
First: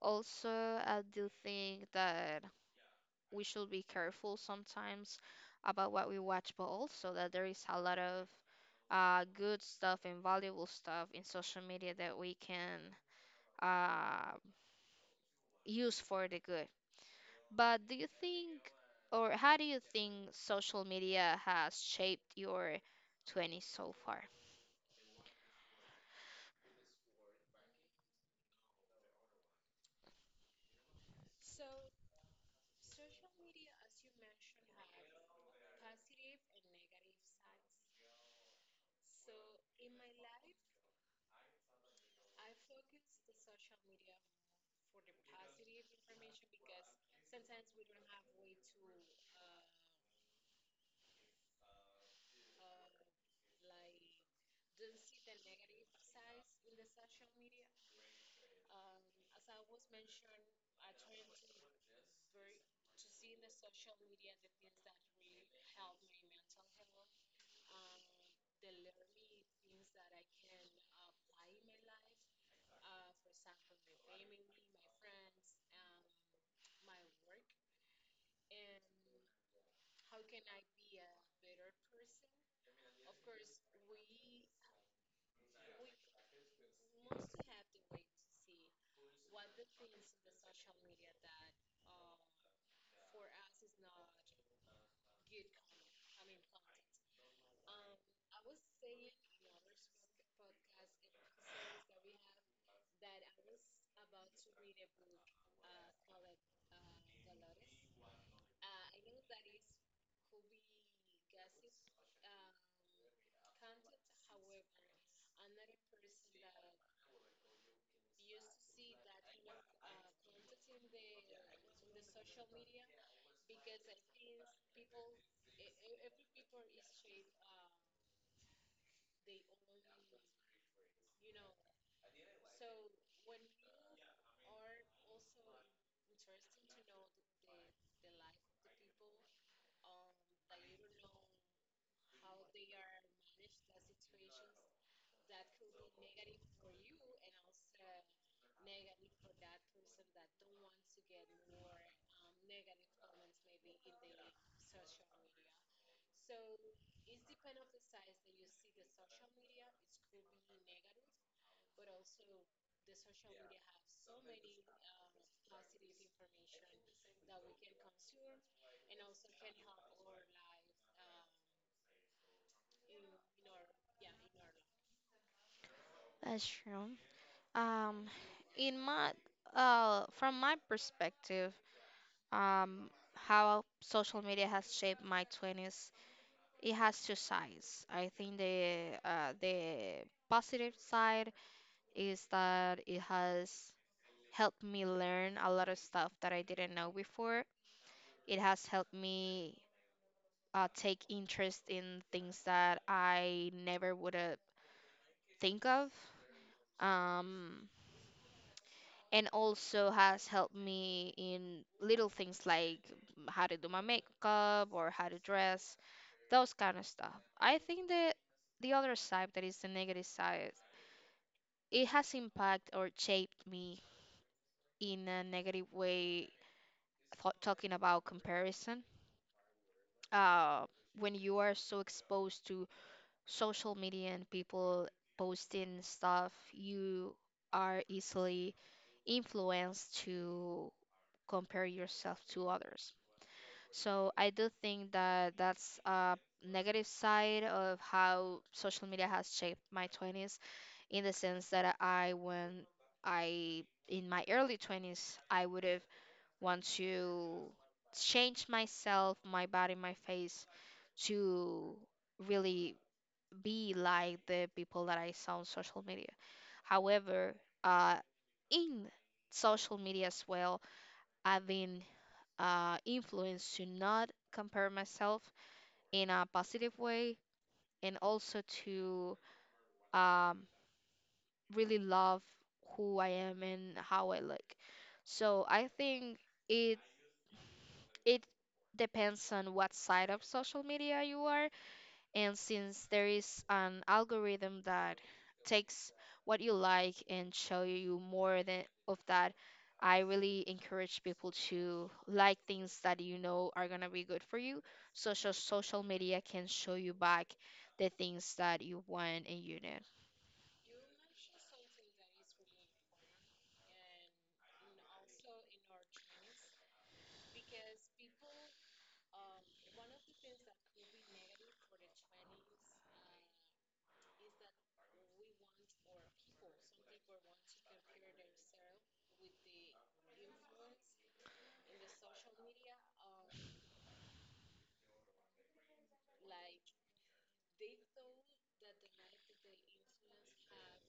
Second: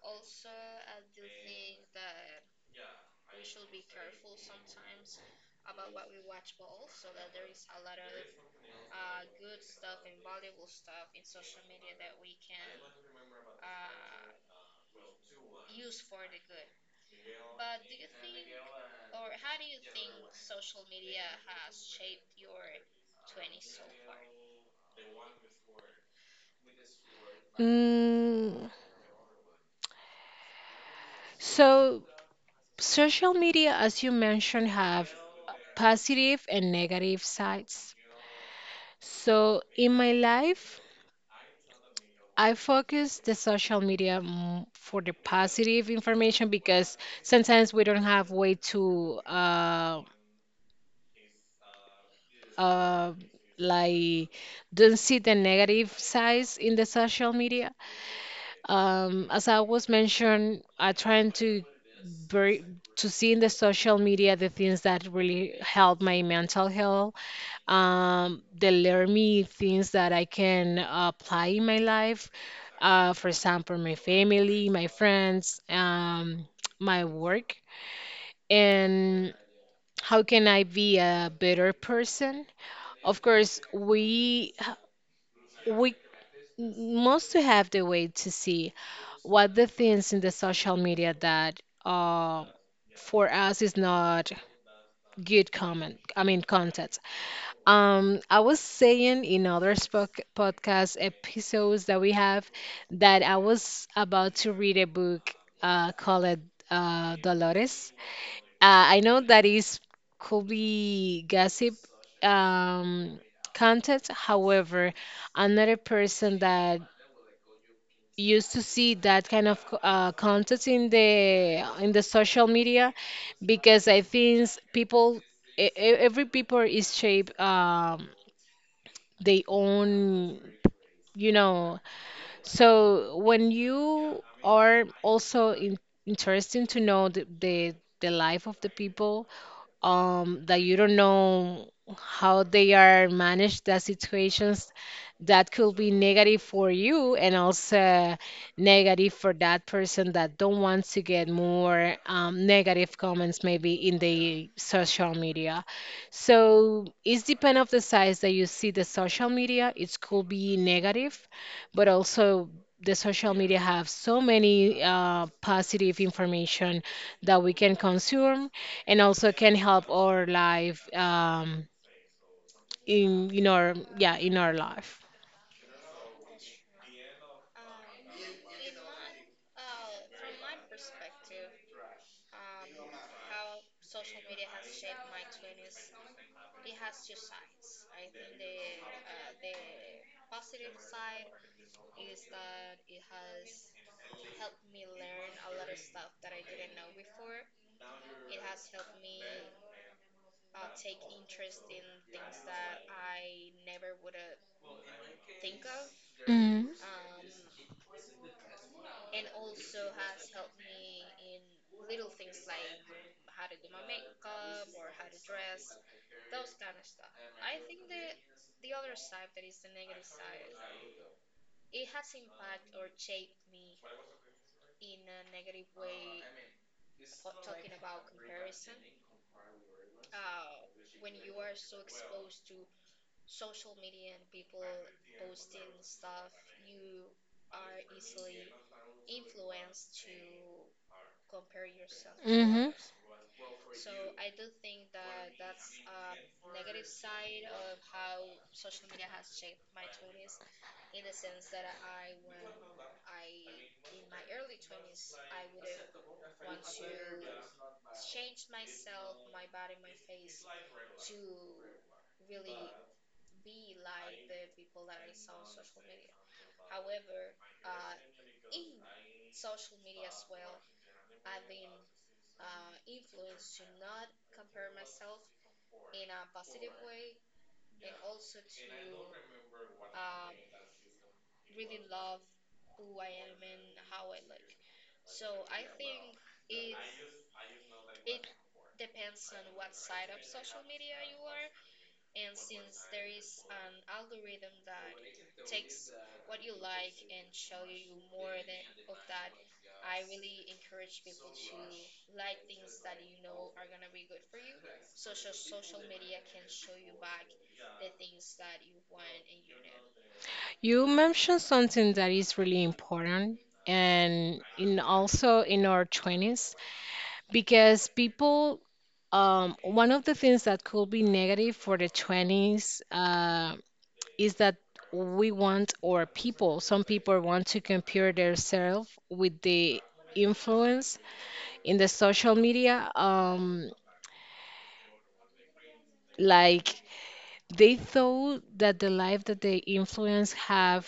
Speaker 1: Also, I do think that we should be careful sometimes about what we watch, but also that there is a lot of uh, good stuff and valuable stuff in social media that we can uh, use for the good. But do you think, or how do you think social media has shaped your twenties so far?
Speaker 2: Mm, so social media, as you mentioned, have positive and negative sides. So in my life, I focus the social media m- for the positive information because sometimes we don't have way to uh, uh, like don't see the negative sides in the social media. Um, as I was mentioned, I trying to very to see in the social media the things that really help my mental health, um they learn me things that I can apply in my life. uh, for example, my family, my friends, um, [tsk] my work, and how can I be a better person? Of course, we we must to have the way to see what the things in the social media that uh, for us is not good comment. I mean content. Um, I was saying in other spoc podcast episodes that we have that I was about to read a book uh, called uh, Dolores. Uh, I know that is, could be gossip um, content. However, another person that used to see that kind of co- uh, content in the in the social media, because I think people, e- e- every people is shaped. Um, they own, you know. So when you are also in, interesting to know the, the the life of the people, um, that you don't know how they are managed, the situations that could be negative for you and also negative for that person that don't want to get more um, negative comments maybe in the social media. So it's depend of the size that you see the social media. It could be negative, but also the social media have so many uh, positive information that we can consume and also can help our life um, in in our, yeah, in our life.
Speaker 1: That's true. Um, in my uh, From my perspective, um, how social media has shaped my twenties. It has two sides. I think the uh, the positive side is that it has helped me learn a lot of stuff that I didn't know before. It has helped me uh, take interest in things that I never would have think of.
Speaker 2: Hmm.
Speaker 1: Um, and also has helped me in little things like how to do my makeup or how to dress, those kind of stuff. I think the the other side, that is the negative side, it has impacted or shaped me in a negative way. Th- talking about comparison, uh, when you are so exposed to social media and people posting stuff, you are easily influenced to compare yourself to
Speaker 2: Hmm.
Speaker 1: others. So I do think that that's a negative side of how social media has shaped my twenties, in the sense that I, when I, in my early twenties, I would have want to change myself, my body, my face to really be like the people that I saw on social media. However, uh, in social media as well, I've been uh, influence to not compare myself in a positive way, and also to um, really love who I am and how I look. So I think it it depends on what side of social media you are, and since there is an algorithm that takes what you like and show you more than of that, I really encourage people to like things that you know are gonna be good for you. Social social media can show you back the things that you want and you need.
Speaker 2: You mentioned something that is really important, and in also in our twenties, because people, um, one of the things that could be negative for the twenties uh, is that we want, or people, some people want to compare themselves with the influence in the social media. um, Like they thought that the life that they influence have,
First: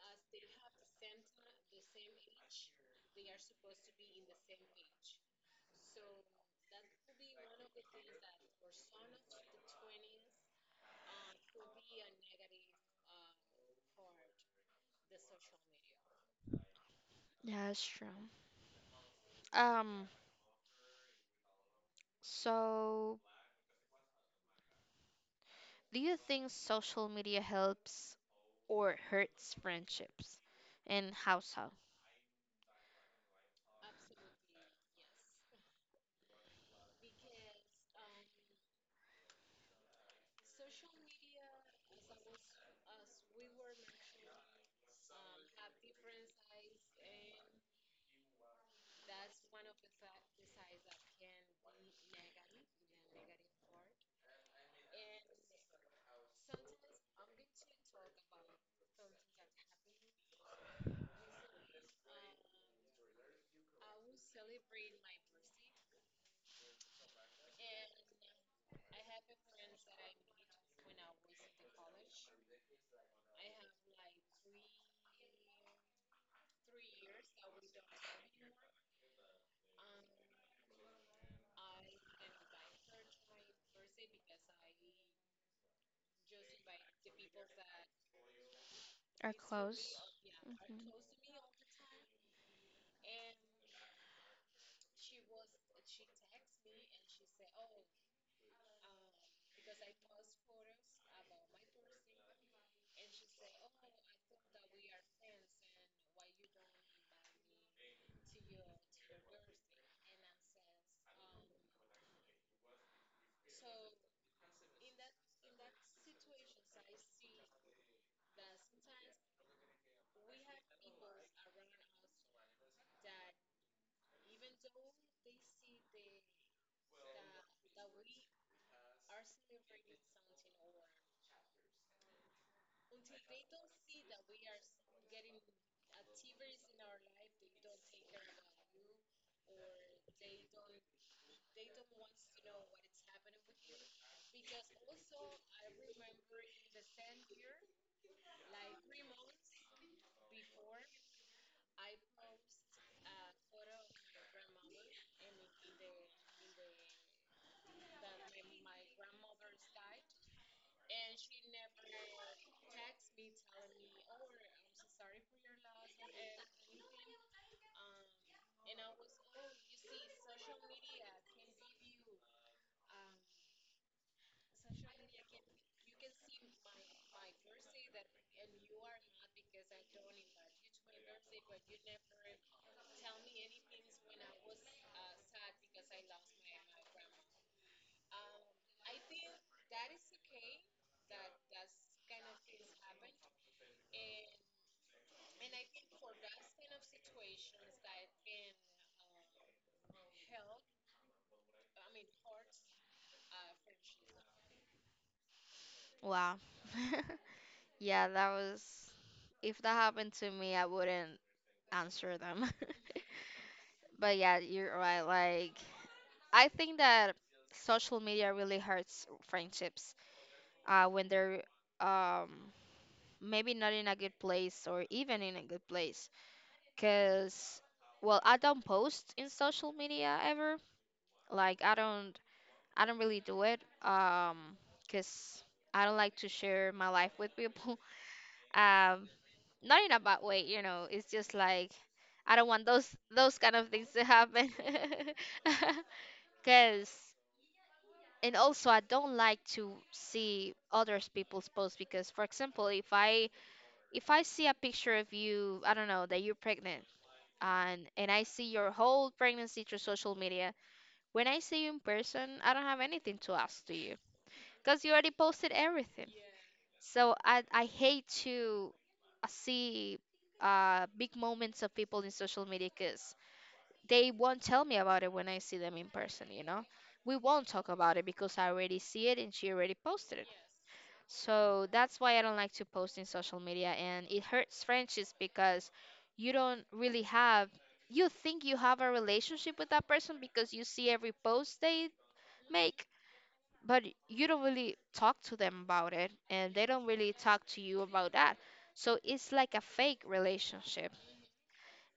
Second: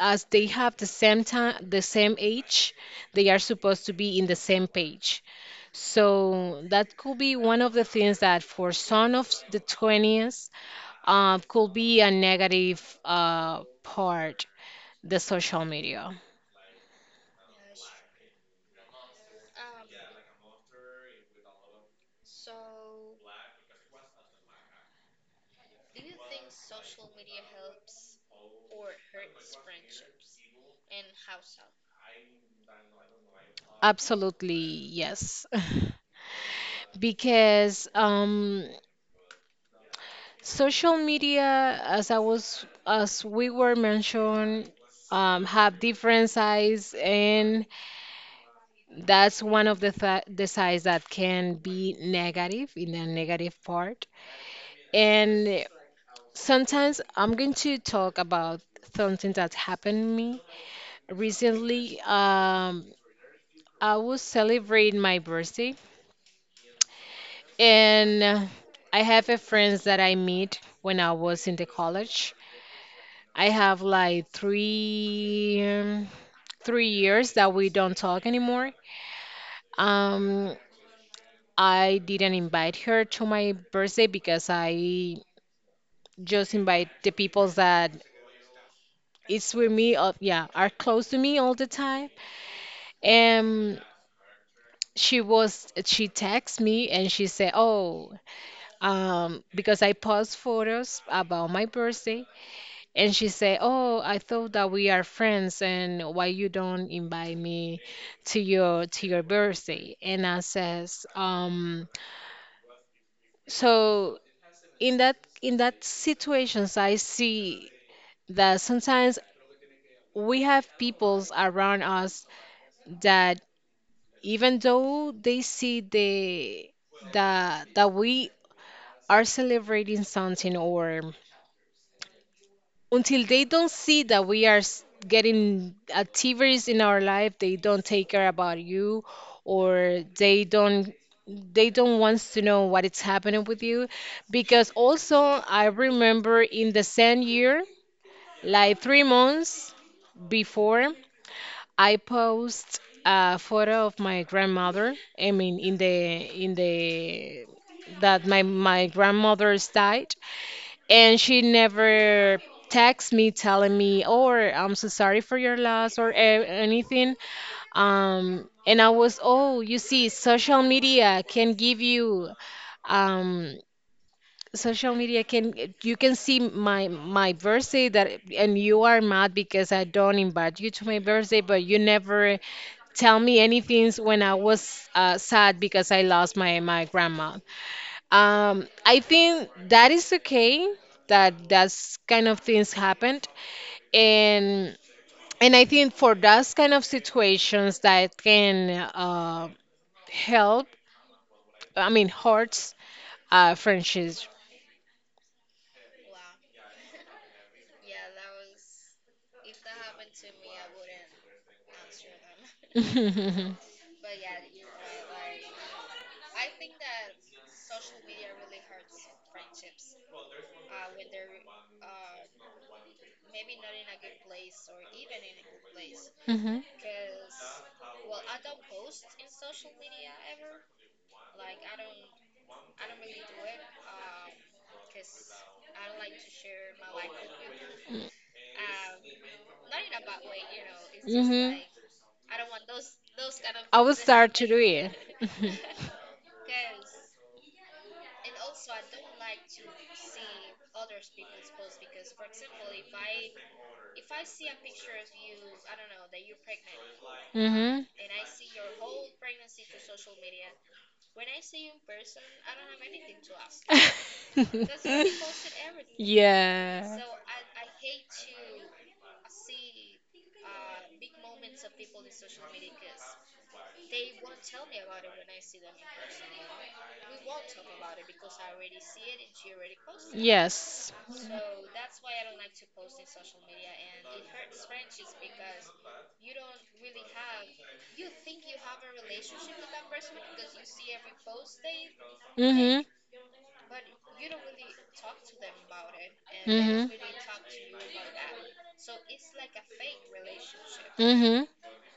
Speaker 2: as they have the same time, the same age, they are supposed to be in the same page. So that could be one of the things that for some of the twenties, um, could be a negative uh, part, the social media.
Speaker 1: Yeah, that's true. Um, so do you think social media helps or hurts friendships? And how so?
Speaker 2: Absolutely, yes. [laughs] Because um, social media, as I was, as we were mentioned, um, have different size, and that's one of the th the size that can be negative in the negative part. And sometimes I'm going to talk about something that happened to me recently. Um, I was celebrating my birthday, and I have a friends that I meet when I was in the college. I have like three um, three years that we don't talk anymore. Um, I didn't invite her to my birthday because I just invite the people that
Speaker 1: Are
Speaker 2: is with
Speaker 1: close?
Speaker 2: me, uh, yeah, are
Speaker 1: Mhm.
Speaker 2: close to me all the time. And she was she texted me and she said, "Oh, um, because I post photos about my birthday," and she said, "Oh, I thought that we are friends, and why you don't invite me to your to your birthday?" And I says, "Um, so in that in that situations, I see that sometimes we have peoples around us that, even though they see the that that we are celebrating something, or until they don't see that we are s- getting activities in our life, they don't take care about you, or they don't they don't want to know what is happening with you. Because also I remember, in the same year, like three months before, I post a photo of my grandmother, I mean in the, in the, that my my grandmother's died, and she never texts me telling me, or I'm so sorry for your loss, or a- anything. um and I was, oh, you see, social media can give you um social media can, you can see my my birthday, that, and you are mad because I don't invite you to my birthday, but you never tell me anything when I was uh, sad because I lost my my grandma. um, I think that is okay, that that's kind of things happened, and and I think for those kind of situations that can uh, help, I mean hurts uh, friendships." [laughs]
Speaker 1: Wow. [laughs] Yeah, that was. If that happened to me, I wouldn't answer them. [laughs]
Speaker 2: Mhm.
Speaker 1: But yeah, you're right. Like, I think that social media really hurts friendships uh, when they're um, maybe not in a good place or even in a good place.
Speaker 2: Mhm.
Speaker 1: Cause, well, I don't post in social media ever. Like, I don't, I don't really do it. Um, cause I don't like to share my life with people. [laughs] Um, not in a bad way, you know. It's just
Speaker 2: Mhm.
Speaker 1: like I don't want those those kind of
Speaker 2: I
Speaker 1: things
Speaker 2: will
Speaker 1: to
Speaker 2: start to
Speaker 1: happen.
Speaker 2: do it. [laughs]
Speaker 1: [laughs] Cause and also I don't like to see others people's posts, because for example if I if I see a picture of you, I don't know that you're pregnant, and
Speaker 2: Mhm.
Speaker 1: and I see your whole pregnancy through social media, when I see you in person I don't have anything to ask to you because you already posted
Speaker 2: [laughs]
Speaker 1: everything.
Speaker 2: Yeah.
Speaker 1: So I I hate to uh, see uh big moments of people in social media because they won't tell me about it when I see them in person, you know? We won't talk about it because I already see it and she already posted it.
Speaker 2: Yes.
Speaker 1: So that's why I don't like to post in social media, and it hurts friendships because you don't really have, you think you have a relationship with that person because you see every post they
Speaker 2: Mhm.
Speaker 1: make, but you don't really talk to them about it and they
Speaker 2: Mm-hmm.
Speaker 1: don't really talk to you about that. So it's like a fake relationship.
Speaker 2: Mm-hmm.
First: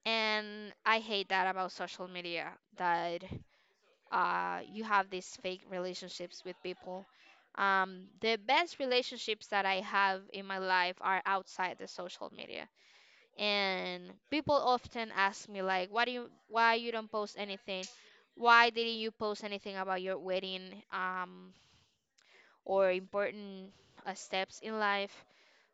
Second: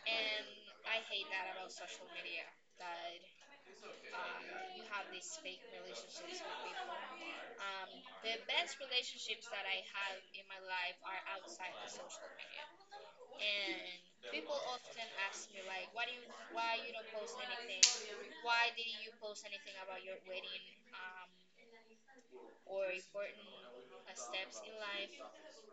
Speaker 1: And I hate that about social media that uh, you have these fake relationships with people. Um, the best relationships that I have in my life are outside the social media. And people often ask me like, "Why do you why you don't post anything? Why didn't you post anything about your wedding um, or important uh, steps in life?"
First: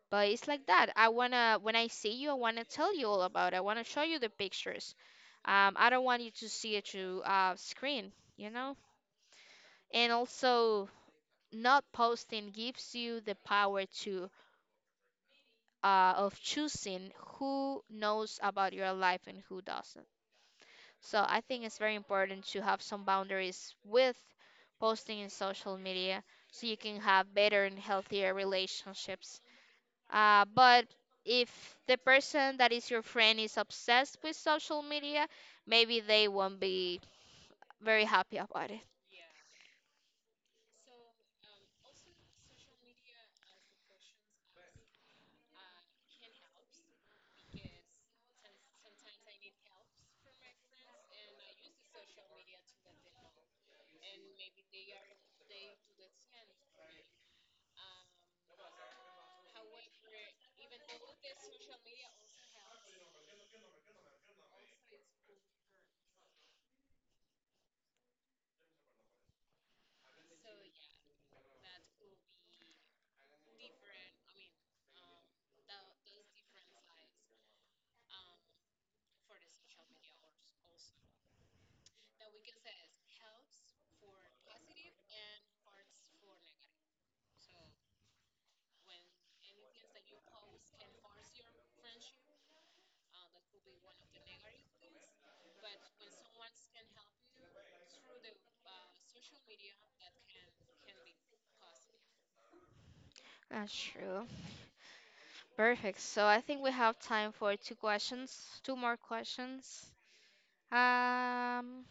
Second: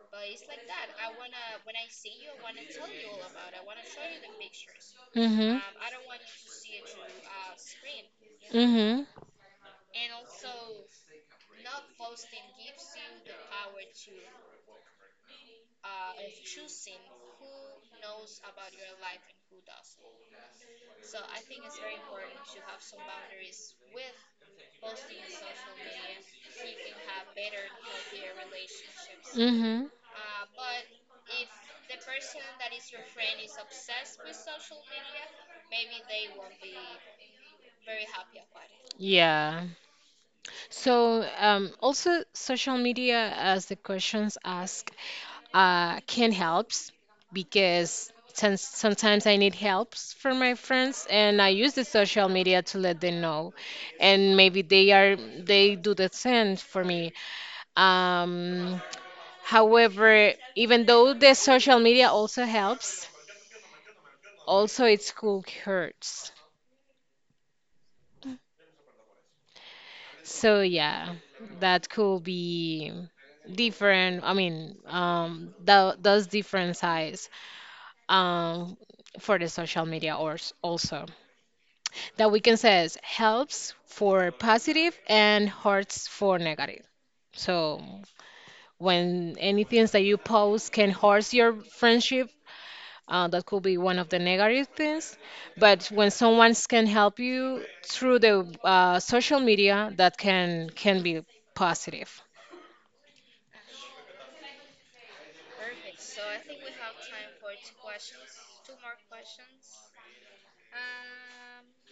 Speaker 1: But it's like that. I wanna when I see you, I wanna tell you all about it. I wanna show you the pictures.
Speaker 2: Mm-hmm.
Speaker 1: Um, I don't want you to see it through uh, screen, you know.
Speaker 2: Mm-hmm.
Speaker 1: And also, not posting gives you the power to uh, of choosing who knows about your life and who doesn't, so I think it's very important to have some boundaries with posting in social media so you can have better and healthier relationships,
Speaker 2: Mm-hmm.
Speaker 1: uh, but if the person that is your friend is obsessed with social media, maybe they won't be very happy about it.
Speaker 2: Yeah. So, um, also social media, as the questions ask, uh, can helps, because since sometimes I need helps from my friends, and I use the social media to let them know, and maybe they are they do the same for me. Um, however, even though the social media also helps, also it could hurts. So yeah, that could be different. I mean, um, tho- those different sides um, for the social media, or s- also, that we can say is helps for positive and hurts for negative. So when anything that you post can hurt your friendship, Uh, that could be one of the negative things. But when someone can help you through the uh, social media, that can can be positive.
Speaker 1: That's true. Perfect. So I think we have time for two questions, two more questions. Um,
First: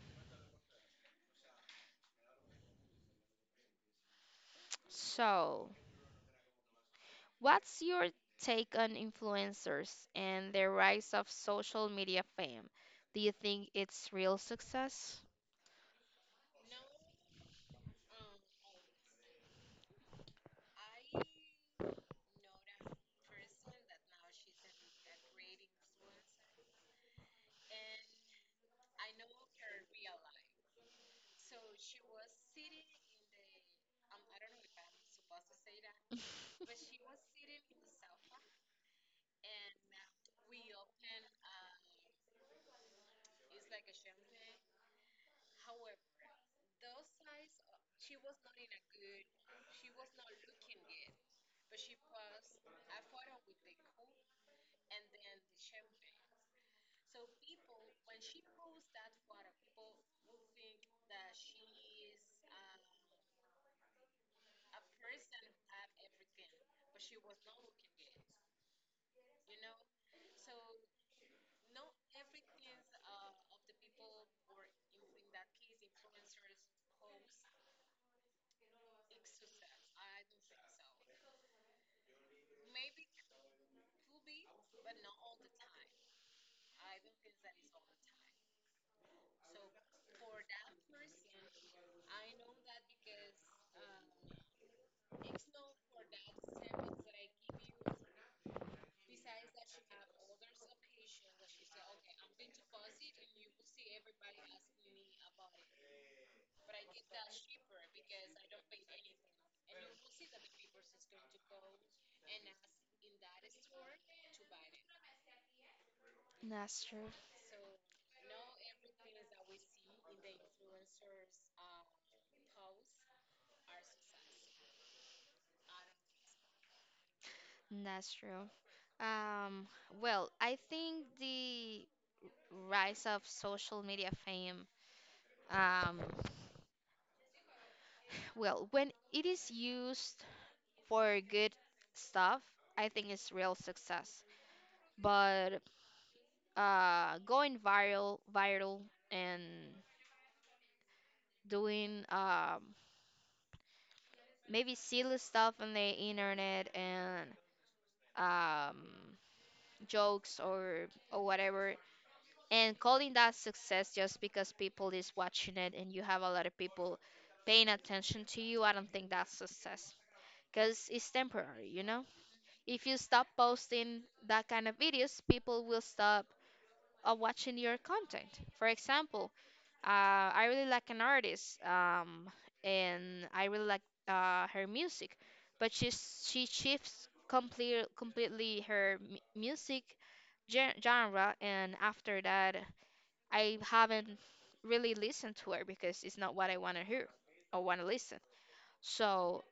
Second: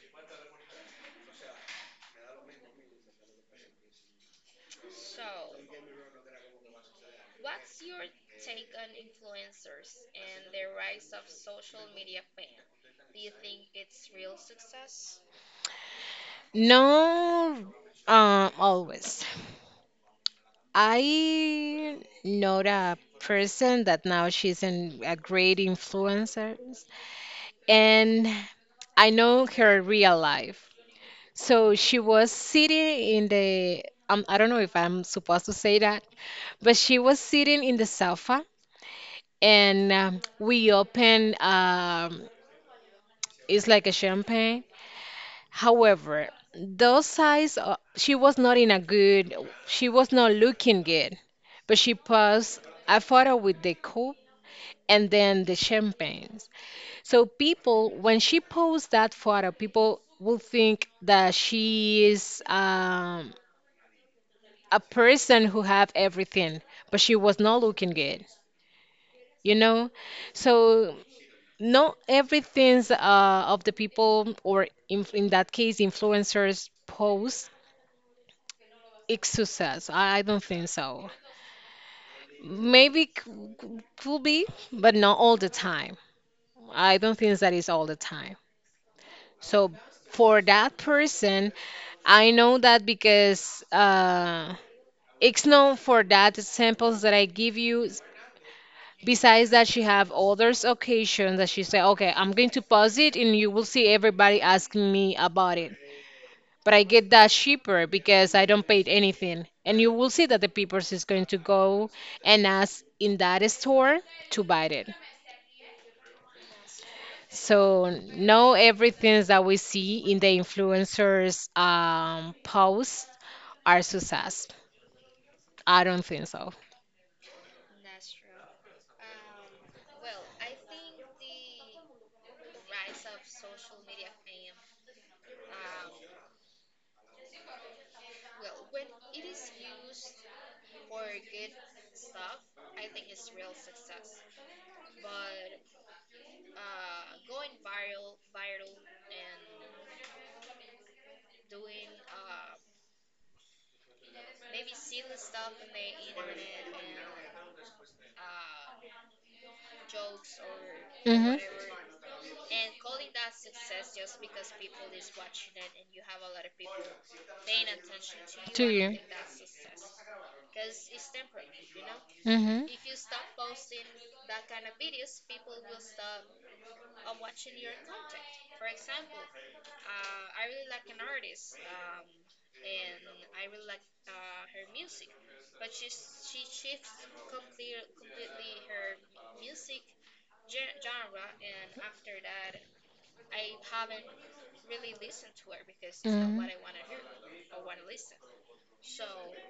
Speaker 1: so what's your take on influencers and the rise of social media fame? Do you think it's real success?
Speaker 2: No, uh, always. I know a person that now she's an, a great influencer, and I know her real life. So she was sitting in the, um, I don't know if I'm supposed to say that,
Speaker 1: [laughs]
Speaker 2: but she was sitting in the sofa, and um, we open um, it's like a champagne. However, those eyes, uh, she was not in a good, she was not looking good, but she posed a photo with the cup, and then the champagnes. So people, when she posed that photo, people will think that she is um, a person who have everything, but she was not looking good, you know. So not everything's uh, of the people, or in, in that case, influencers post is success. I, I don't think so. Maybe c- c- could be, but not all the time. I don't think that is all the time. So for that person, I know that because uh, it's not for that samples that I give you. Besides that, she have others occasions that she say, okay, I'm going to pause it and you will see everybody asking me about it. But I get that cheaper because I don't pay anything. And you will see that the people is going to go and ask in that store to buy it.
Speaker 1: That's true.
Speaker 2: So no everything that we see in the influencers um, posts are success. I don't think so.
Speaker 1: That's true. Um, well, I think the rise of social media fame, um, well, when it is used for good stuff, I think is real success. But uh, going viral, viral, and doing um, maybe silly stuff on the internet and um, jokes or or
Speaker 2: Mhm.
Speaker 1: whatever, and calling that success just because people is watching it and you have a lot of people paying attention to you,
Speaker 2: To
Speaker 1: I don't
Speaker 2: you.
Speaker 1: think that's success. Because it's temporary, you know?
Speaker 2: Mhm.
Speaker 1: If you stop posting that kind of videos, people will stop uh, watching your content. For example, uh, I really like an artist, um, and I really like uh, her music, but she's she shifts complete, completely her mu- music gen- genre, and after that, I haven't really listened to her because it's not
Speaker 2: Mhm.
Speaker 1: what I want to hear or want to listen. So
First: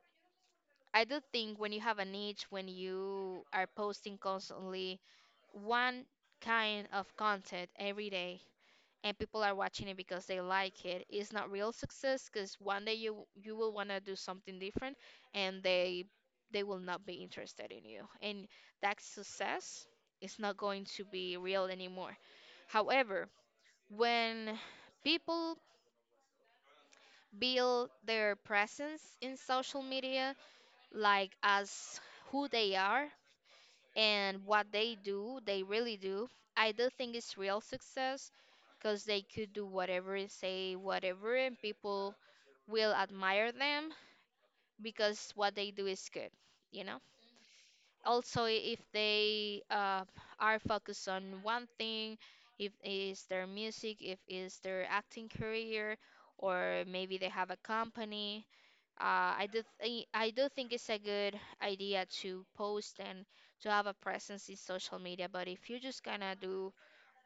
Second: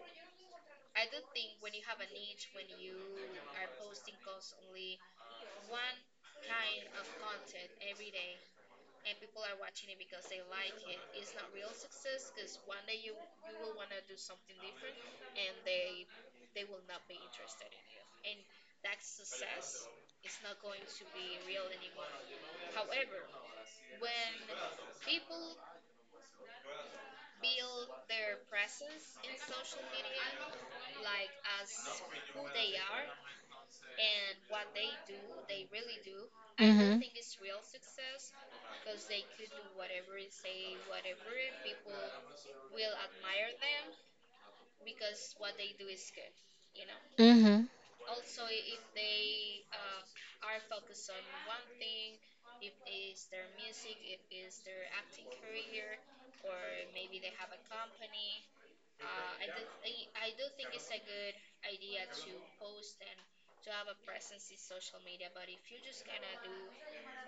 Speaker 1: I do think when you have a niche, when you are posting constantly one kind of content every day, and people are watching it because they like it. It's not real success because one day you you will want to do something different, and they they will not be interested in you, and that success is not going to be real anymore. However, when people build their presence in social media, like as who they are and what they do, they really do. I do
Speaker 2: Mhm.
Speaker 1: think it's real success because they could do whatever, say whatever, and people will admire them because what they do is good, you know.
Speaker 2: Mhm.
Speaker 1: Also, i- if they uh, are focused on one thing, if it's their music, if it's their acting career, or maybe they have a company, uh, I do th- I I do think it's a good idea to post and to have a presence in social media. But if you're just gonna do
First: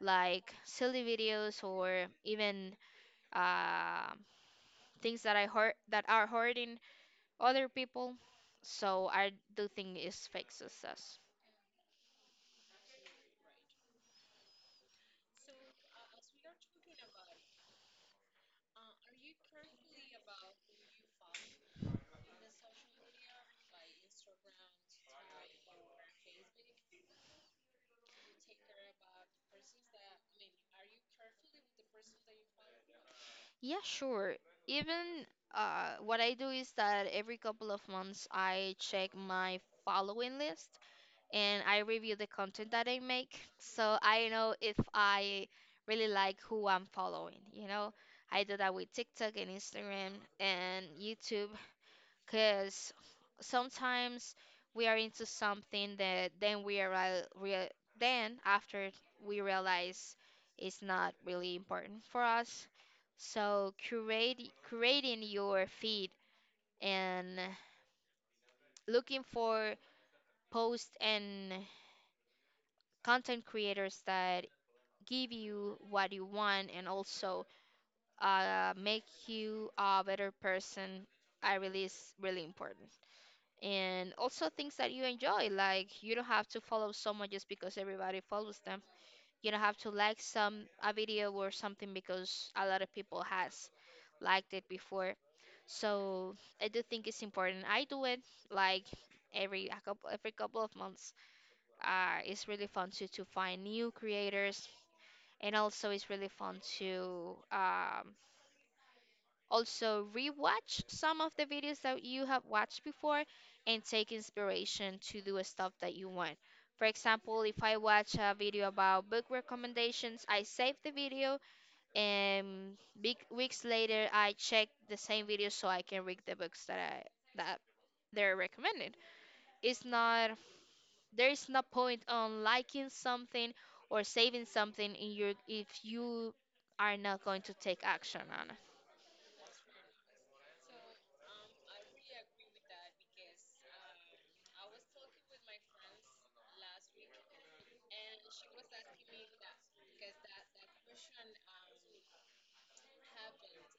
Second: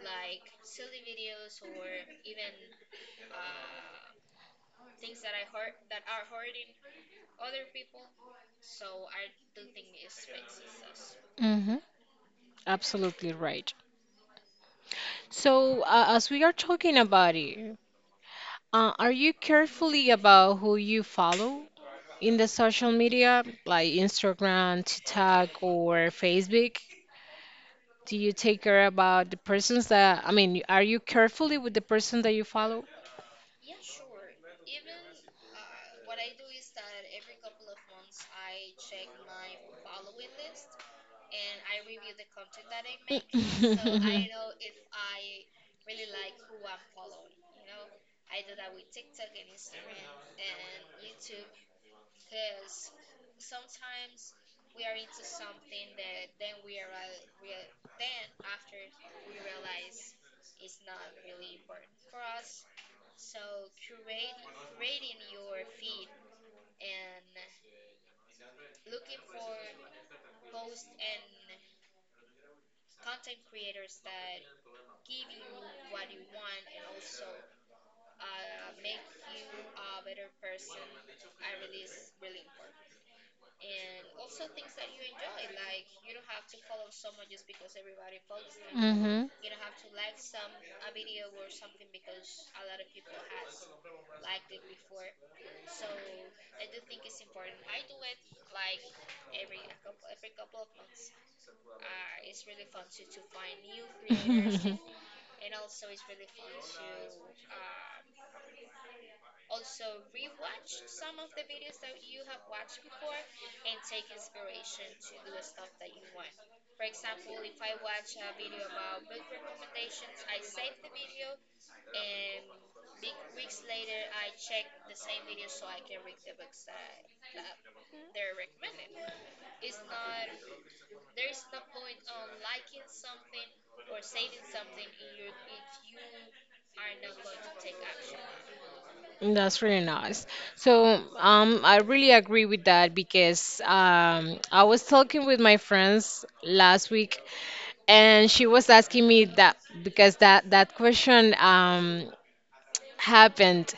Speaker 1: like silly videos or even uh, things that I hurt that are hurting other people. So I do think it fixes us.
Speaker 2: Mhm. Absolutely right. So, uh, as we are talking about it, uh, are you carefully about who you follow in the social media, like Instagram, TikTok, or Facebook? Do you take care about the persons that, I mean, are you carefully with the person that you follow?
Speaker 1: Yeah, sure. Even uh, what I do is that every couple of months I check my following list and I review the content that I make so I
Speaker 2: [laughs]
Speaker 1: know if I really like who I'm following, you know. I do that with TikTok and Instagram and YouTube, because sometimes we are into something that then we are real, real- then after we realize it's not really important for us, so curate, creating your feed and looking for posts and content creators that give you what you want and also uh, make you a better person, I really is really important. And also things that you enjoy, like you don't have to follow someone just because everybody follows them. You don't have to like some a video or something because a lot of people has
Speaker 2: Mhm.
Speaker 1: liked it before. So I do think it's important. I do it like every a couple every couple of months. Uh it's really fun to to find new creators
Speaker 2: [laughs]
Speaker 1: and also it's really fun to um also rewatch some of the videos that you have watched before and take inspiration to do stuff that you want. For example, if I watch a video about book recommendations, I save the video and big weeks later I check the same video so I can read the books that I that they're recommended. It's not There is no point on liking something or saving something in your if you are not going to take action on
Speaker 2: That's really nice. So, um, I really agree with that because um, I was talking with my friends last week, and she was asking me that because that that question um happened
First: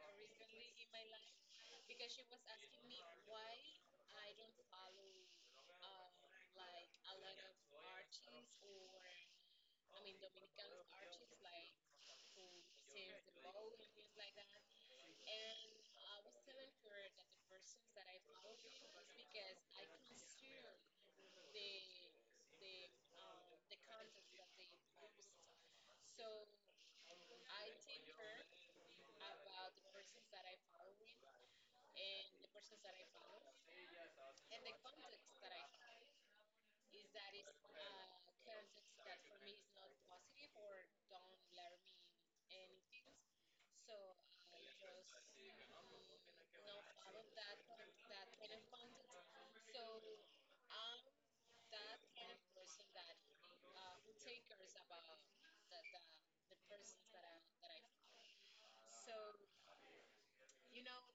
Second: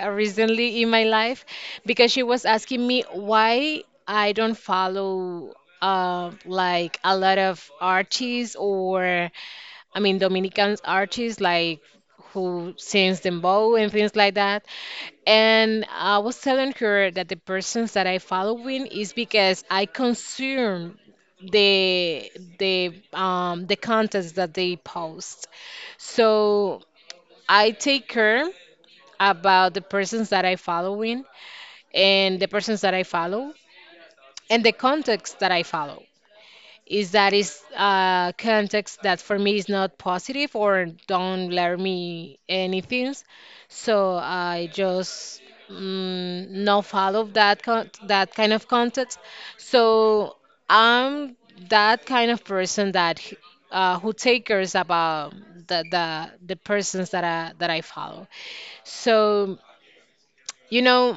Speaker 2: uh, recently in my life because she was asking me why I don't follow uh, like a lot of artists, or I mean Dominicans artists like who sings dembow and things like that. And I was telling her that the persons that I following is because I consume the the um the contents that they post. So I take care about the persons that I following, and the persons that I follow, and the context that I follow is that is uh, context that for me is not positive or don't learn me anything. So I just mm, no follow that con- that kind of context. So I'm that kind of person that h- uh, who takers about the, the the persons that I that I follow. So you know,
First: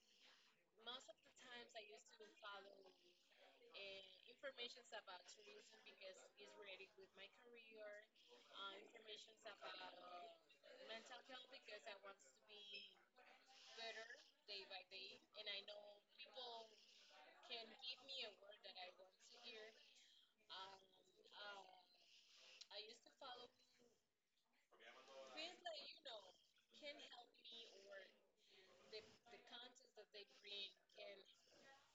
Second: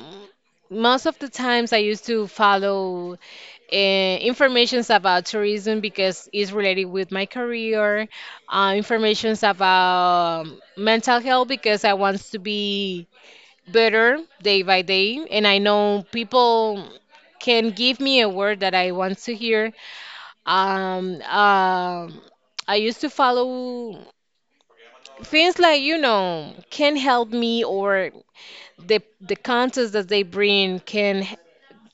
Speaker 2: most of the times I used to follow uh, informations about tourism because it's related with my career, uh, informations about um, mental health because I want to be better day by day. And I know people can give me a word that I want to hear. Um, um I used to follow things like, you know, can help me, or the the contents that they bring can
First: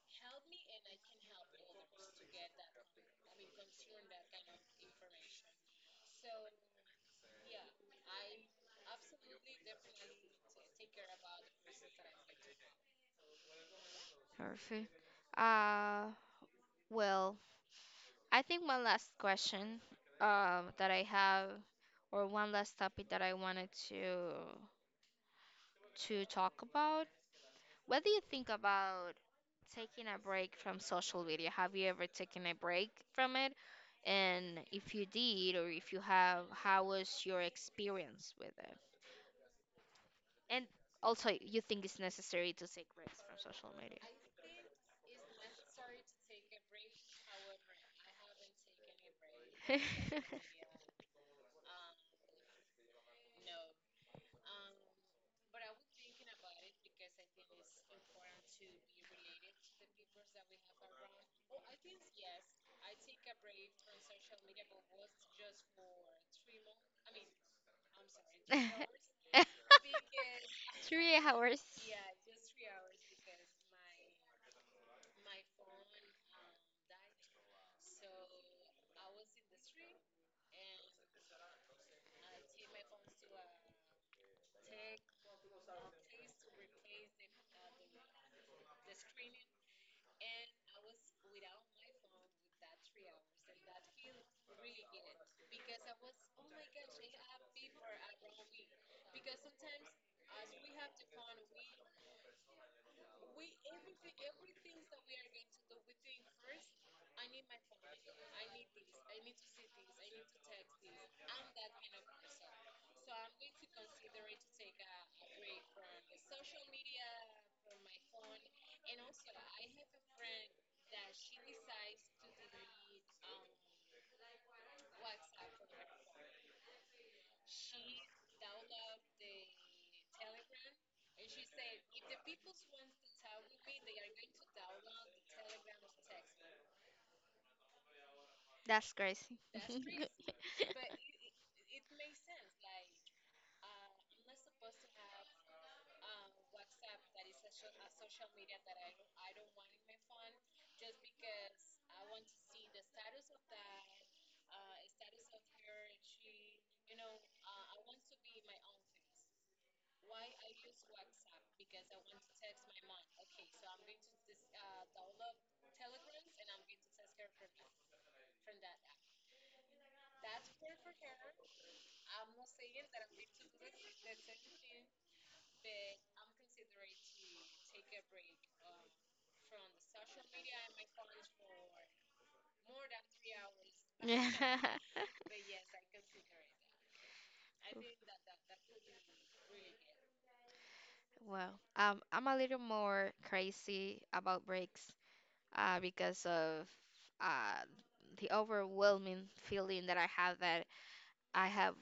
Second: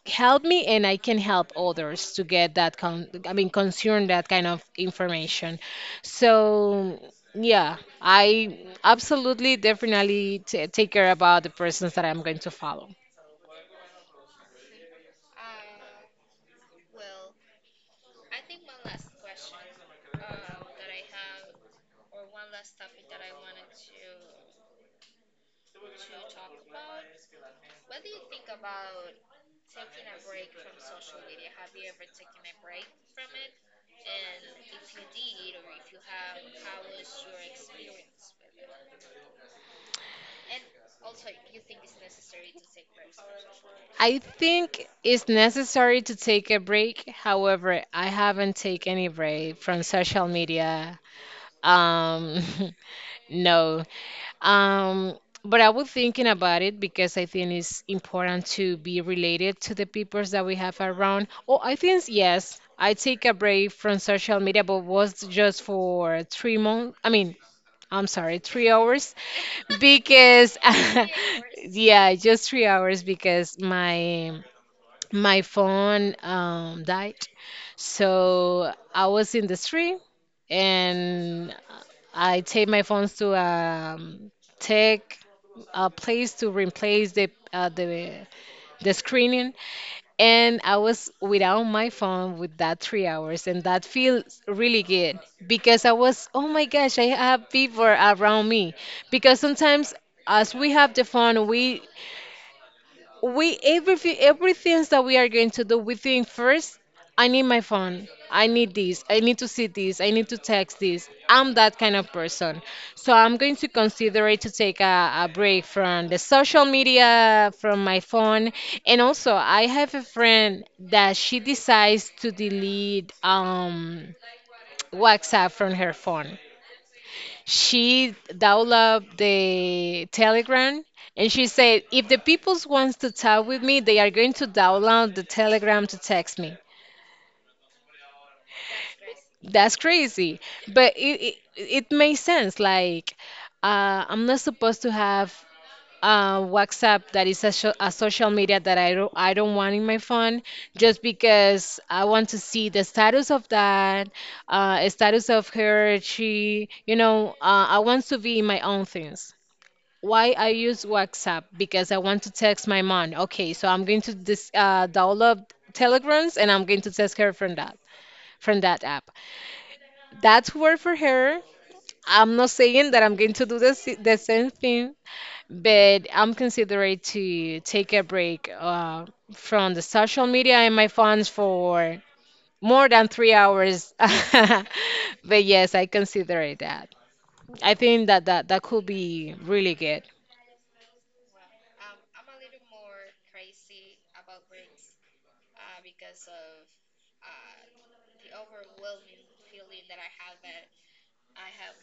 Speaker 2: help me, and I can help others to get that con I mean concern that kind of information. So yeah, I absolutely definitely t take care about the persons that I'm going to follow.
Speaker 1: it. Perfect. Uh, Well, I think one last question um, that I have, or one last topic that I wanted to to talk about. What do you think about taking a break from social media? Have you ever taken a break from it? And if you did, or if you have, how was your experience with it? And also, you think it's necessary to take breaks from social
Speaker 2: I think it's necessary to take a break. However, I haven't taken any break
Speaker 1: media?
Speaker 2: from social media. Um, [laughs] no. Um, but I was thinking about it because I think it's important to be related to the people that we have around. Oh, I think yes, I take a break from social media, but was just for three months. I mean, I'm sorry, three hours
Speaker 1: [laughs]
Speaker 2: [laughs] because
Speaker 1: Three
Speaker 2: [laughs]
Speaker 1: hours.
Speaker 2: yeah, just three hours because my my phone um died. So I was in the street, and I take my phones to um, tech a place to replace the uh, the the screening, and I was without my phone with that three hours, and that feels really good because I was oh my gosh, I have people around me. Because sometimes, as we have the phone, we we everything everything that we are going to do, we think first, I need my phone, I need this, I need to see this, I need to text this. I'm that kind of person, so I'm going to consider it to take a, a break from the social media, from my phone. And also, I have a friend that she decides to delete um WhatsApp from her phone. She downloaded the Telegram, and she said, if the people wants to talk with me, they are going to download the Telegram to text me.
Speaker 1: That's crazy.
Speaker 2: That's
Speaker 1: [laughs]
Speaker 2: crazy, but it it, it makes sense. Like, uh, I'm not supposed to have uh, WhatsApp, that is a, sho- a social media that I don't I don't want in my phone, just because I want to see the status of that, uh, status of her. She, you know, uh, I want to be in my own things. Why I use WhatsApp? Because I want to text my mom. Okay, so I'm going to dis uh, download Telegrams, and I'm going to text her from that from that app. That's work for her. I'm not saying that I'm going to do the, s- the same thing, but I'm considering to take a break uh, from the social media and my phones for more than three hours. [laughs]
Speaker 1: Yeah.
Speaker 2: But yes, I consider it that. I think that that, that could be really good.
Speaker 1: Well, um, I'm a little more crazy about breaks, uh, because of uh the overwhelming feeling that I have that I have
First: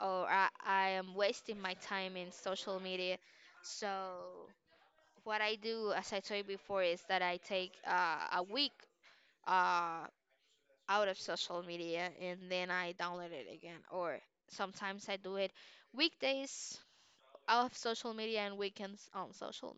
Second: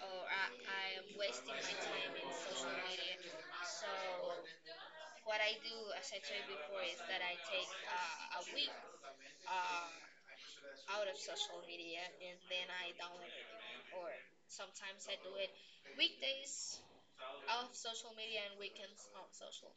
Speaker 1: or I, I am wasting my time in social media. So what I do, as I told you before, is that I take uh, a week uh out of social media and then I download it again. Or sometimes I do it weekdays off social media and weekends on social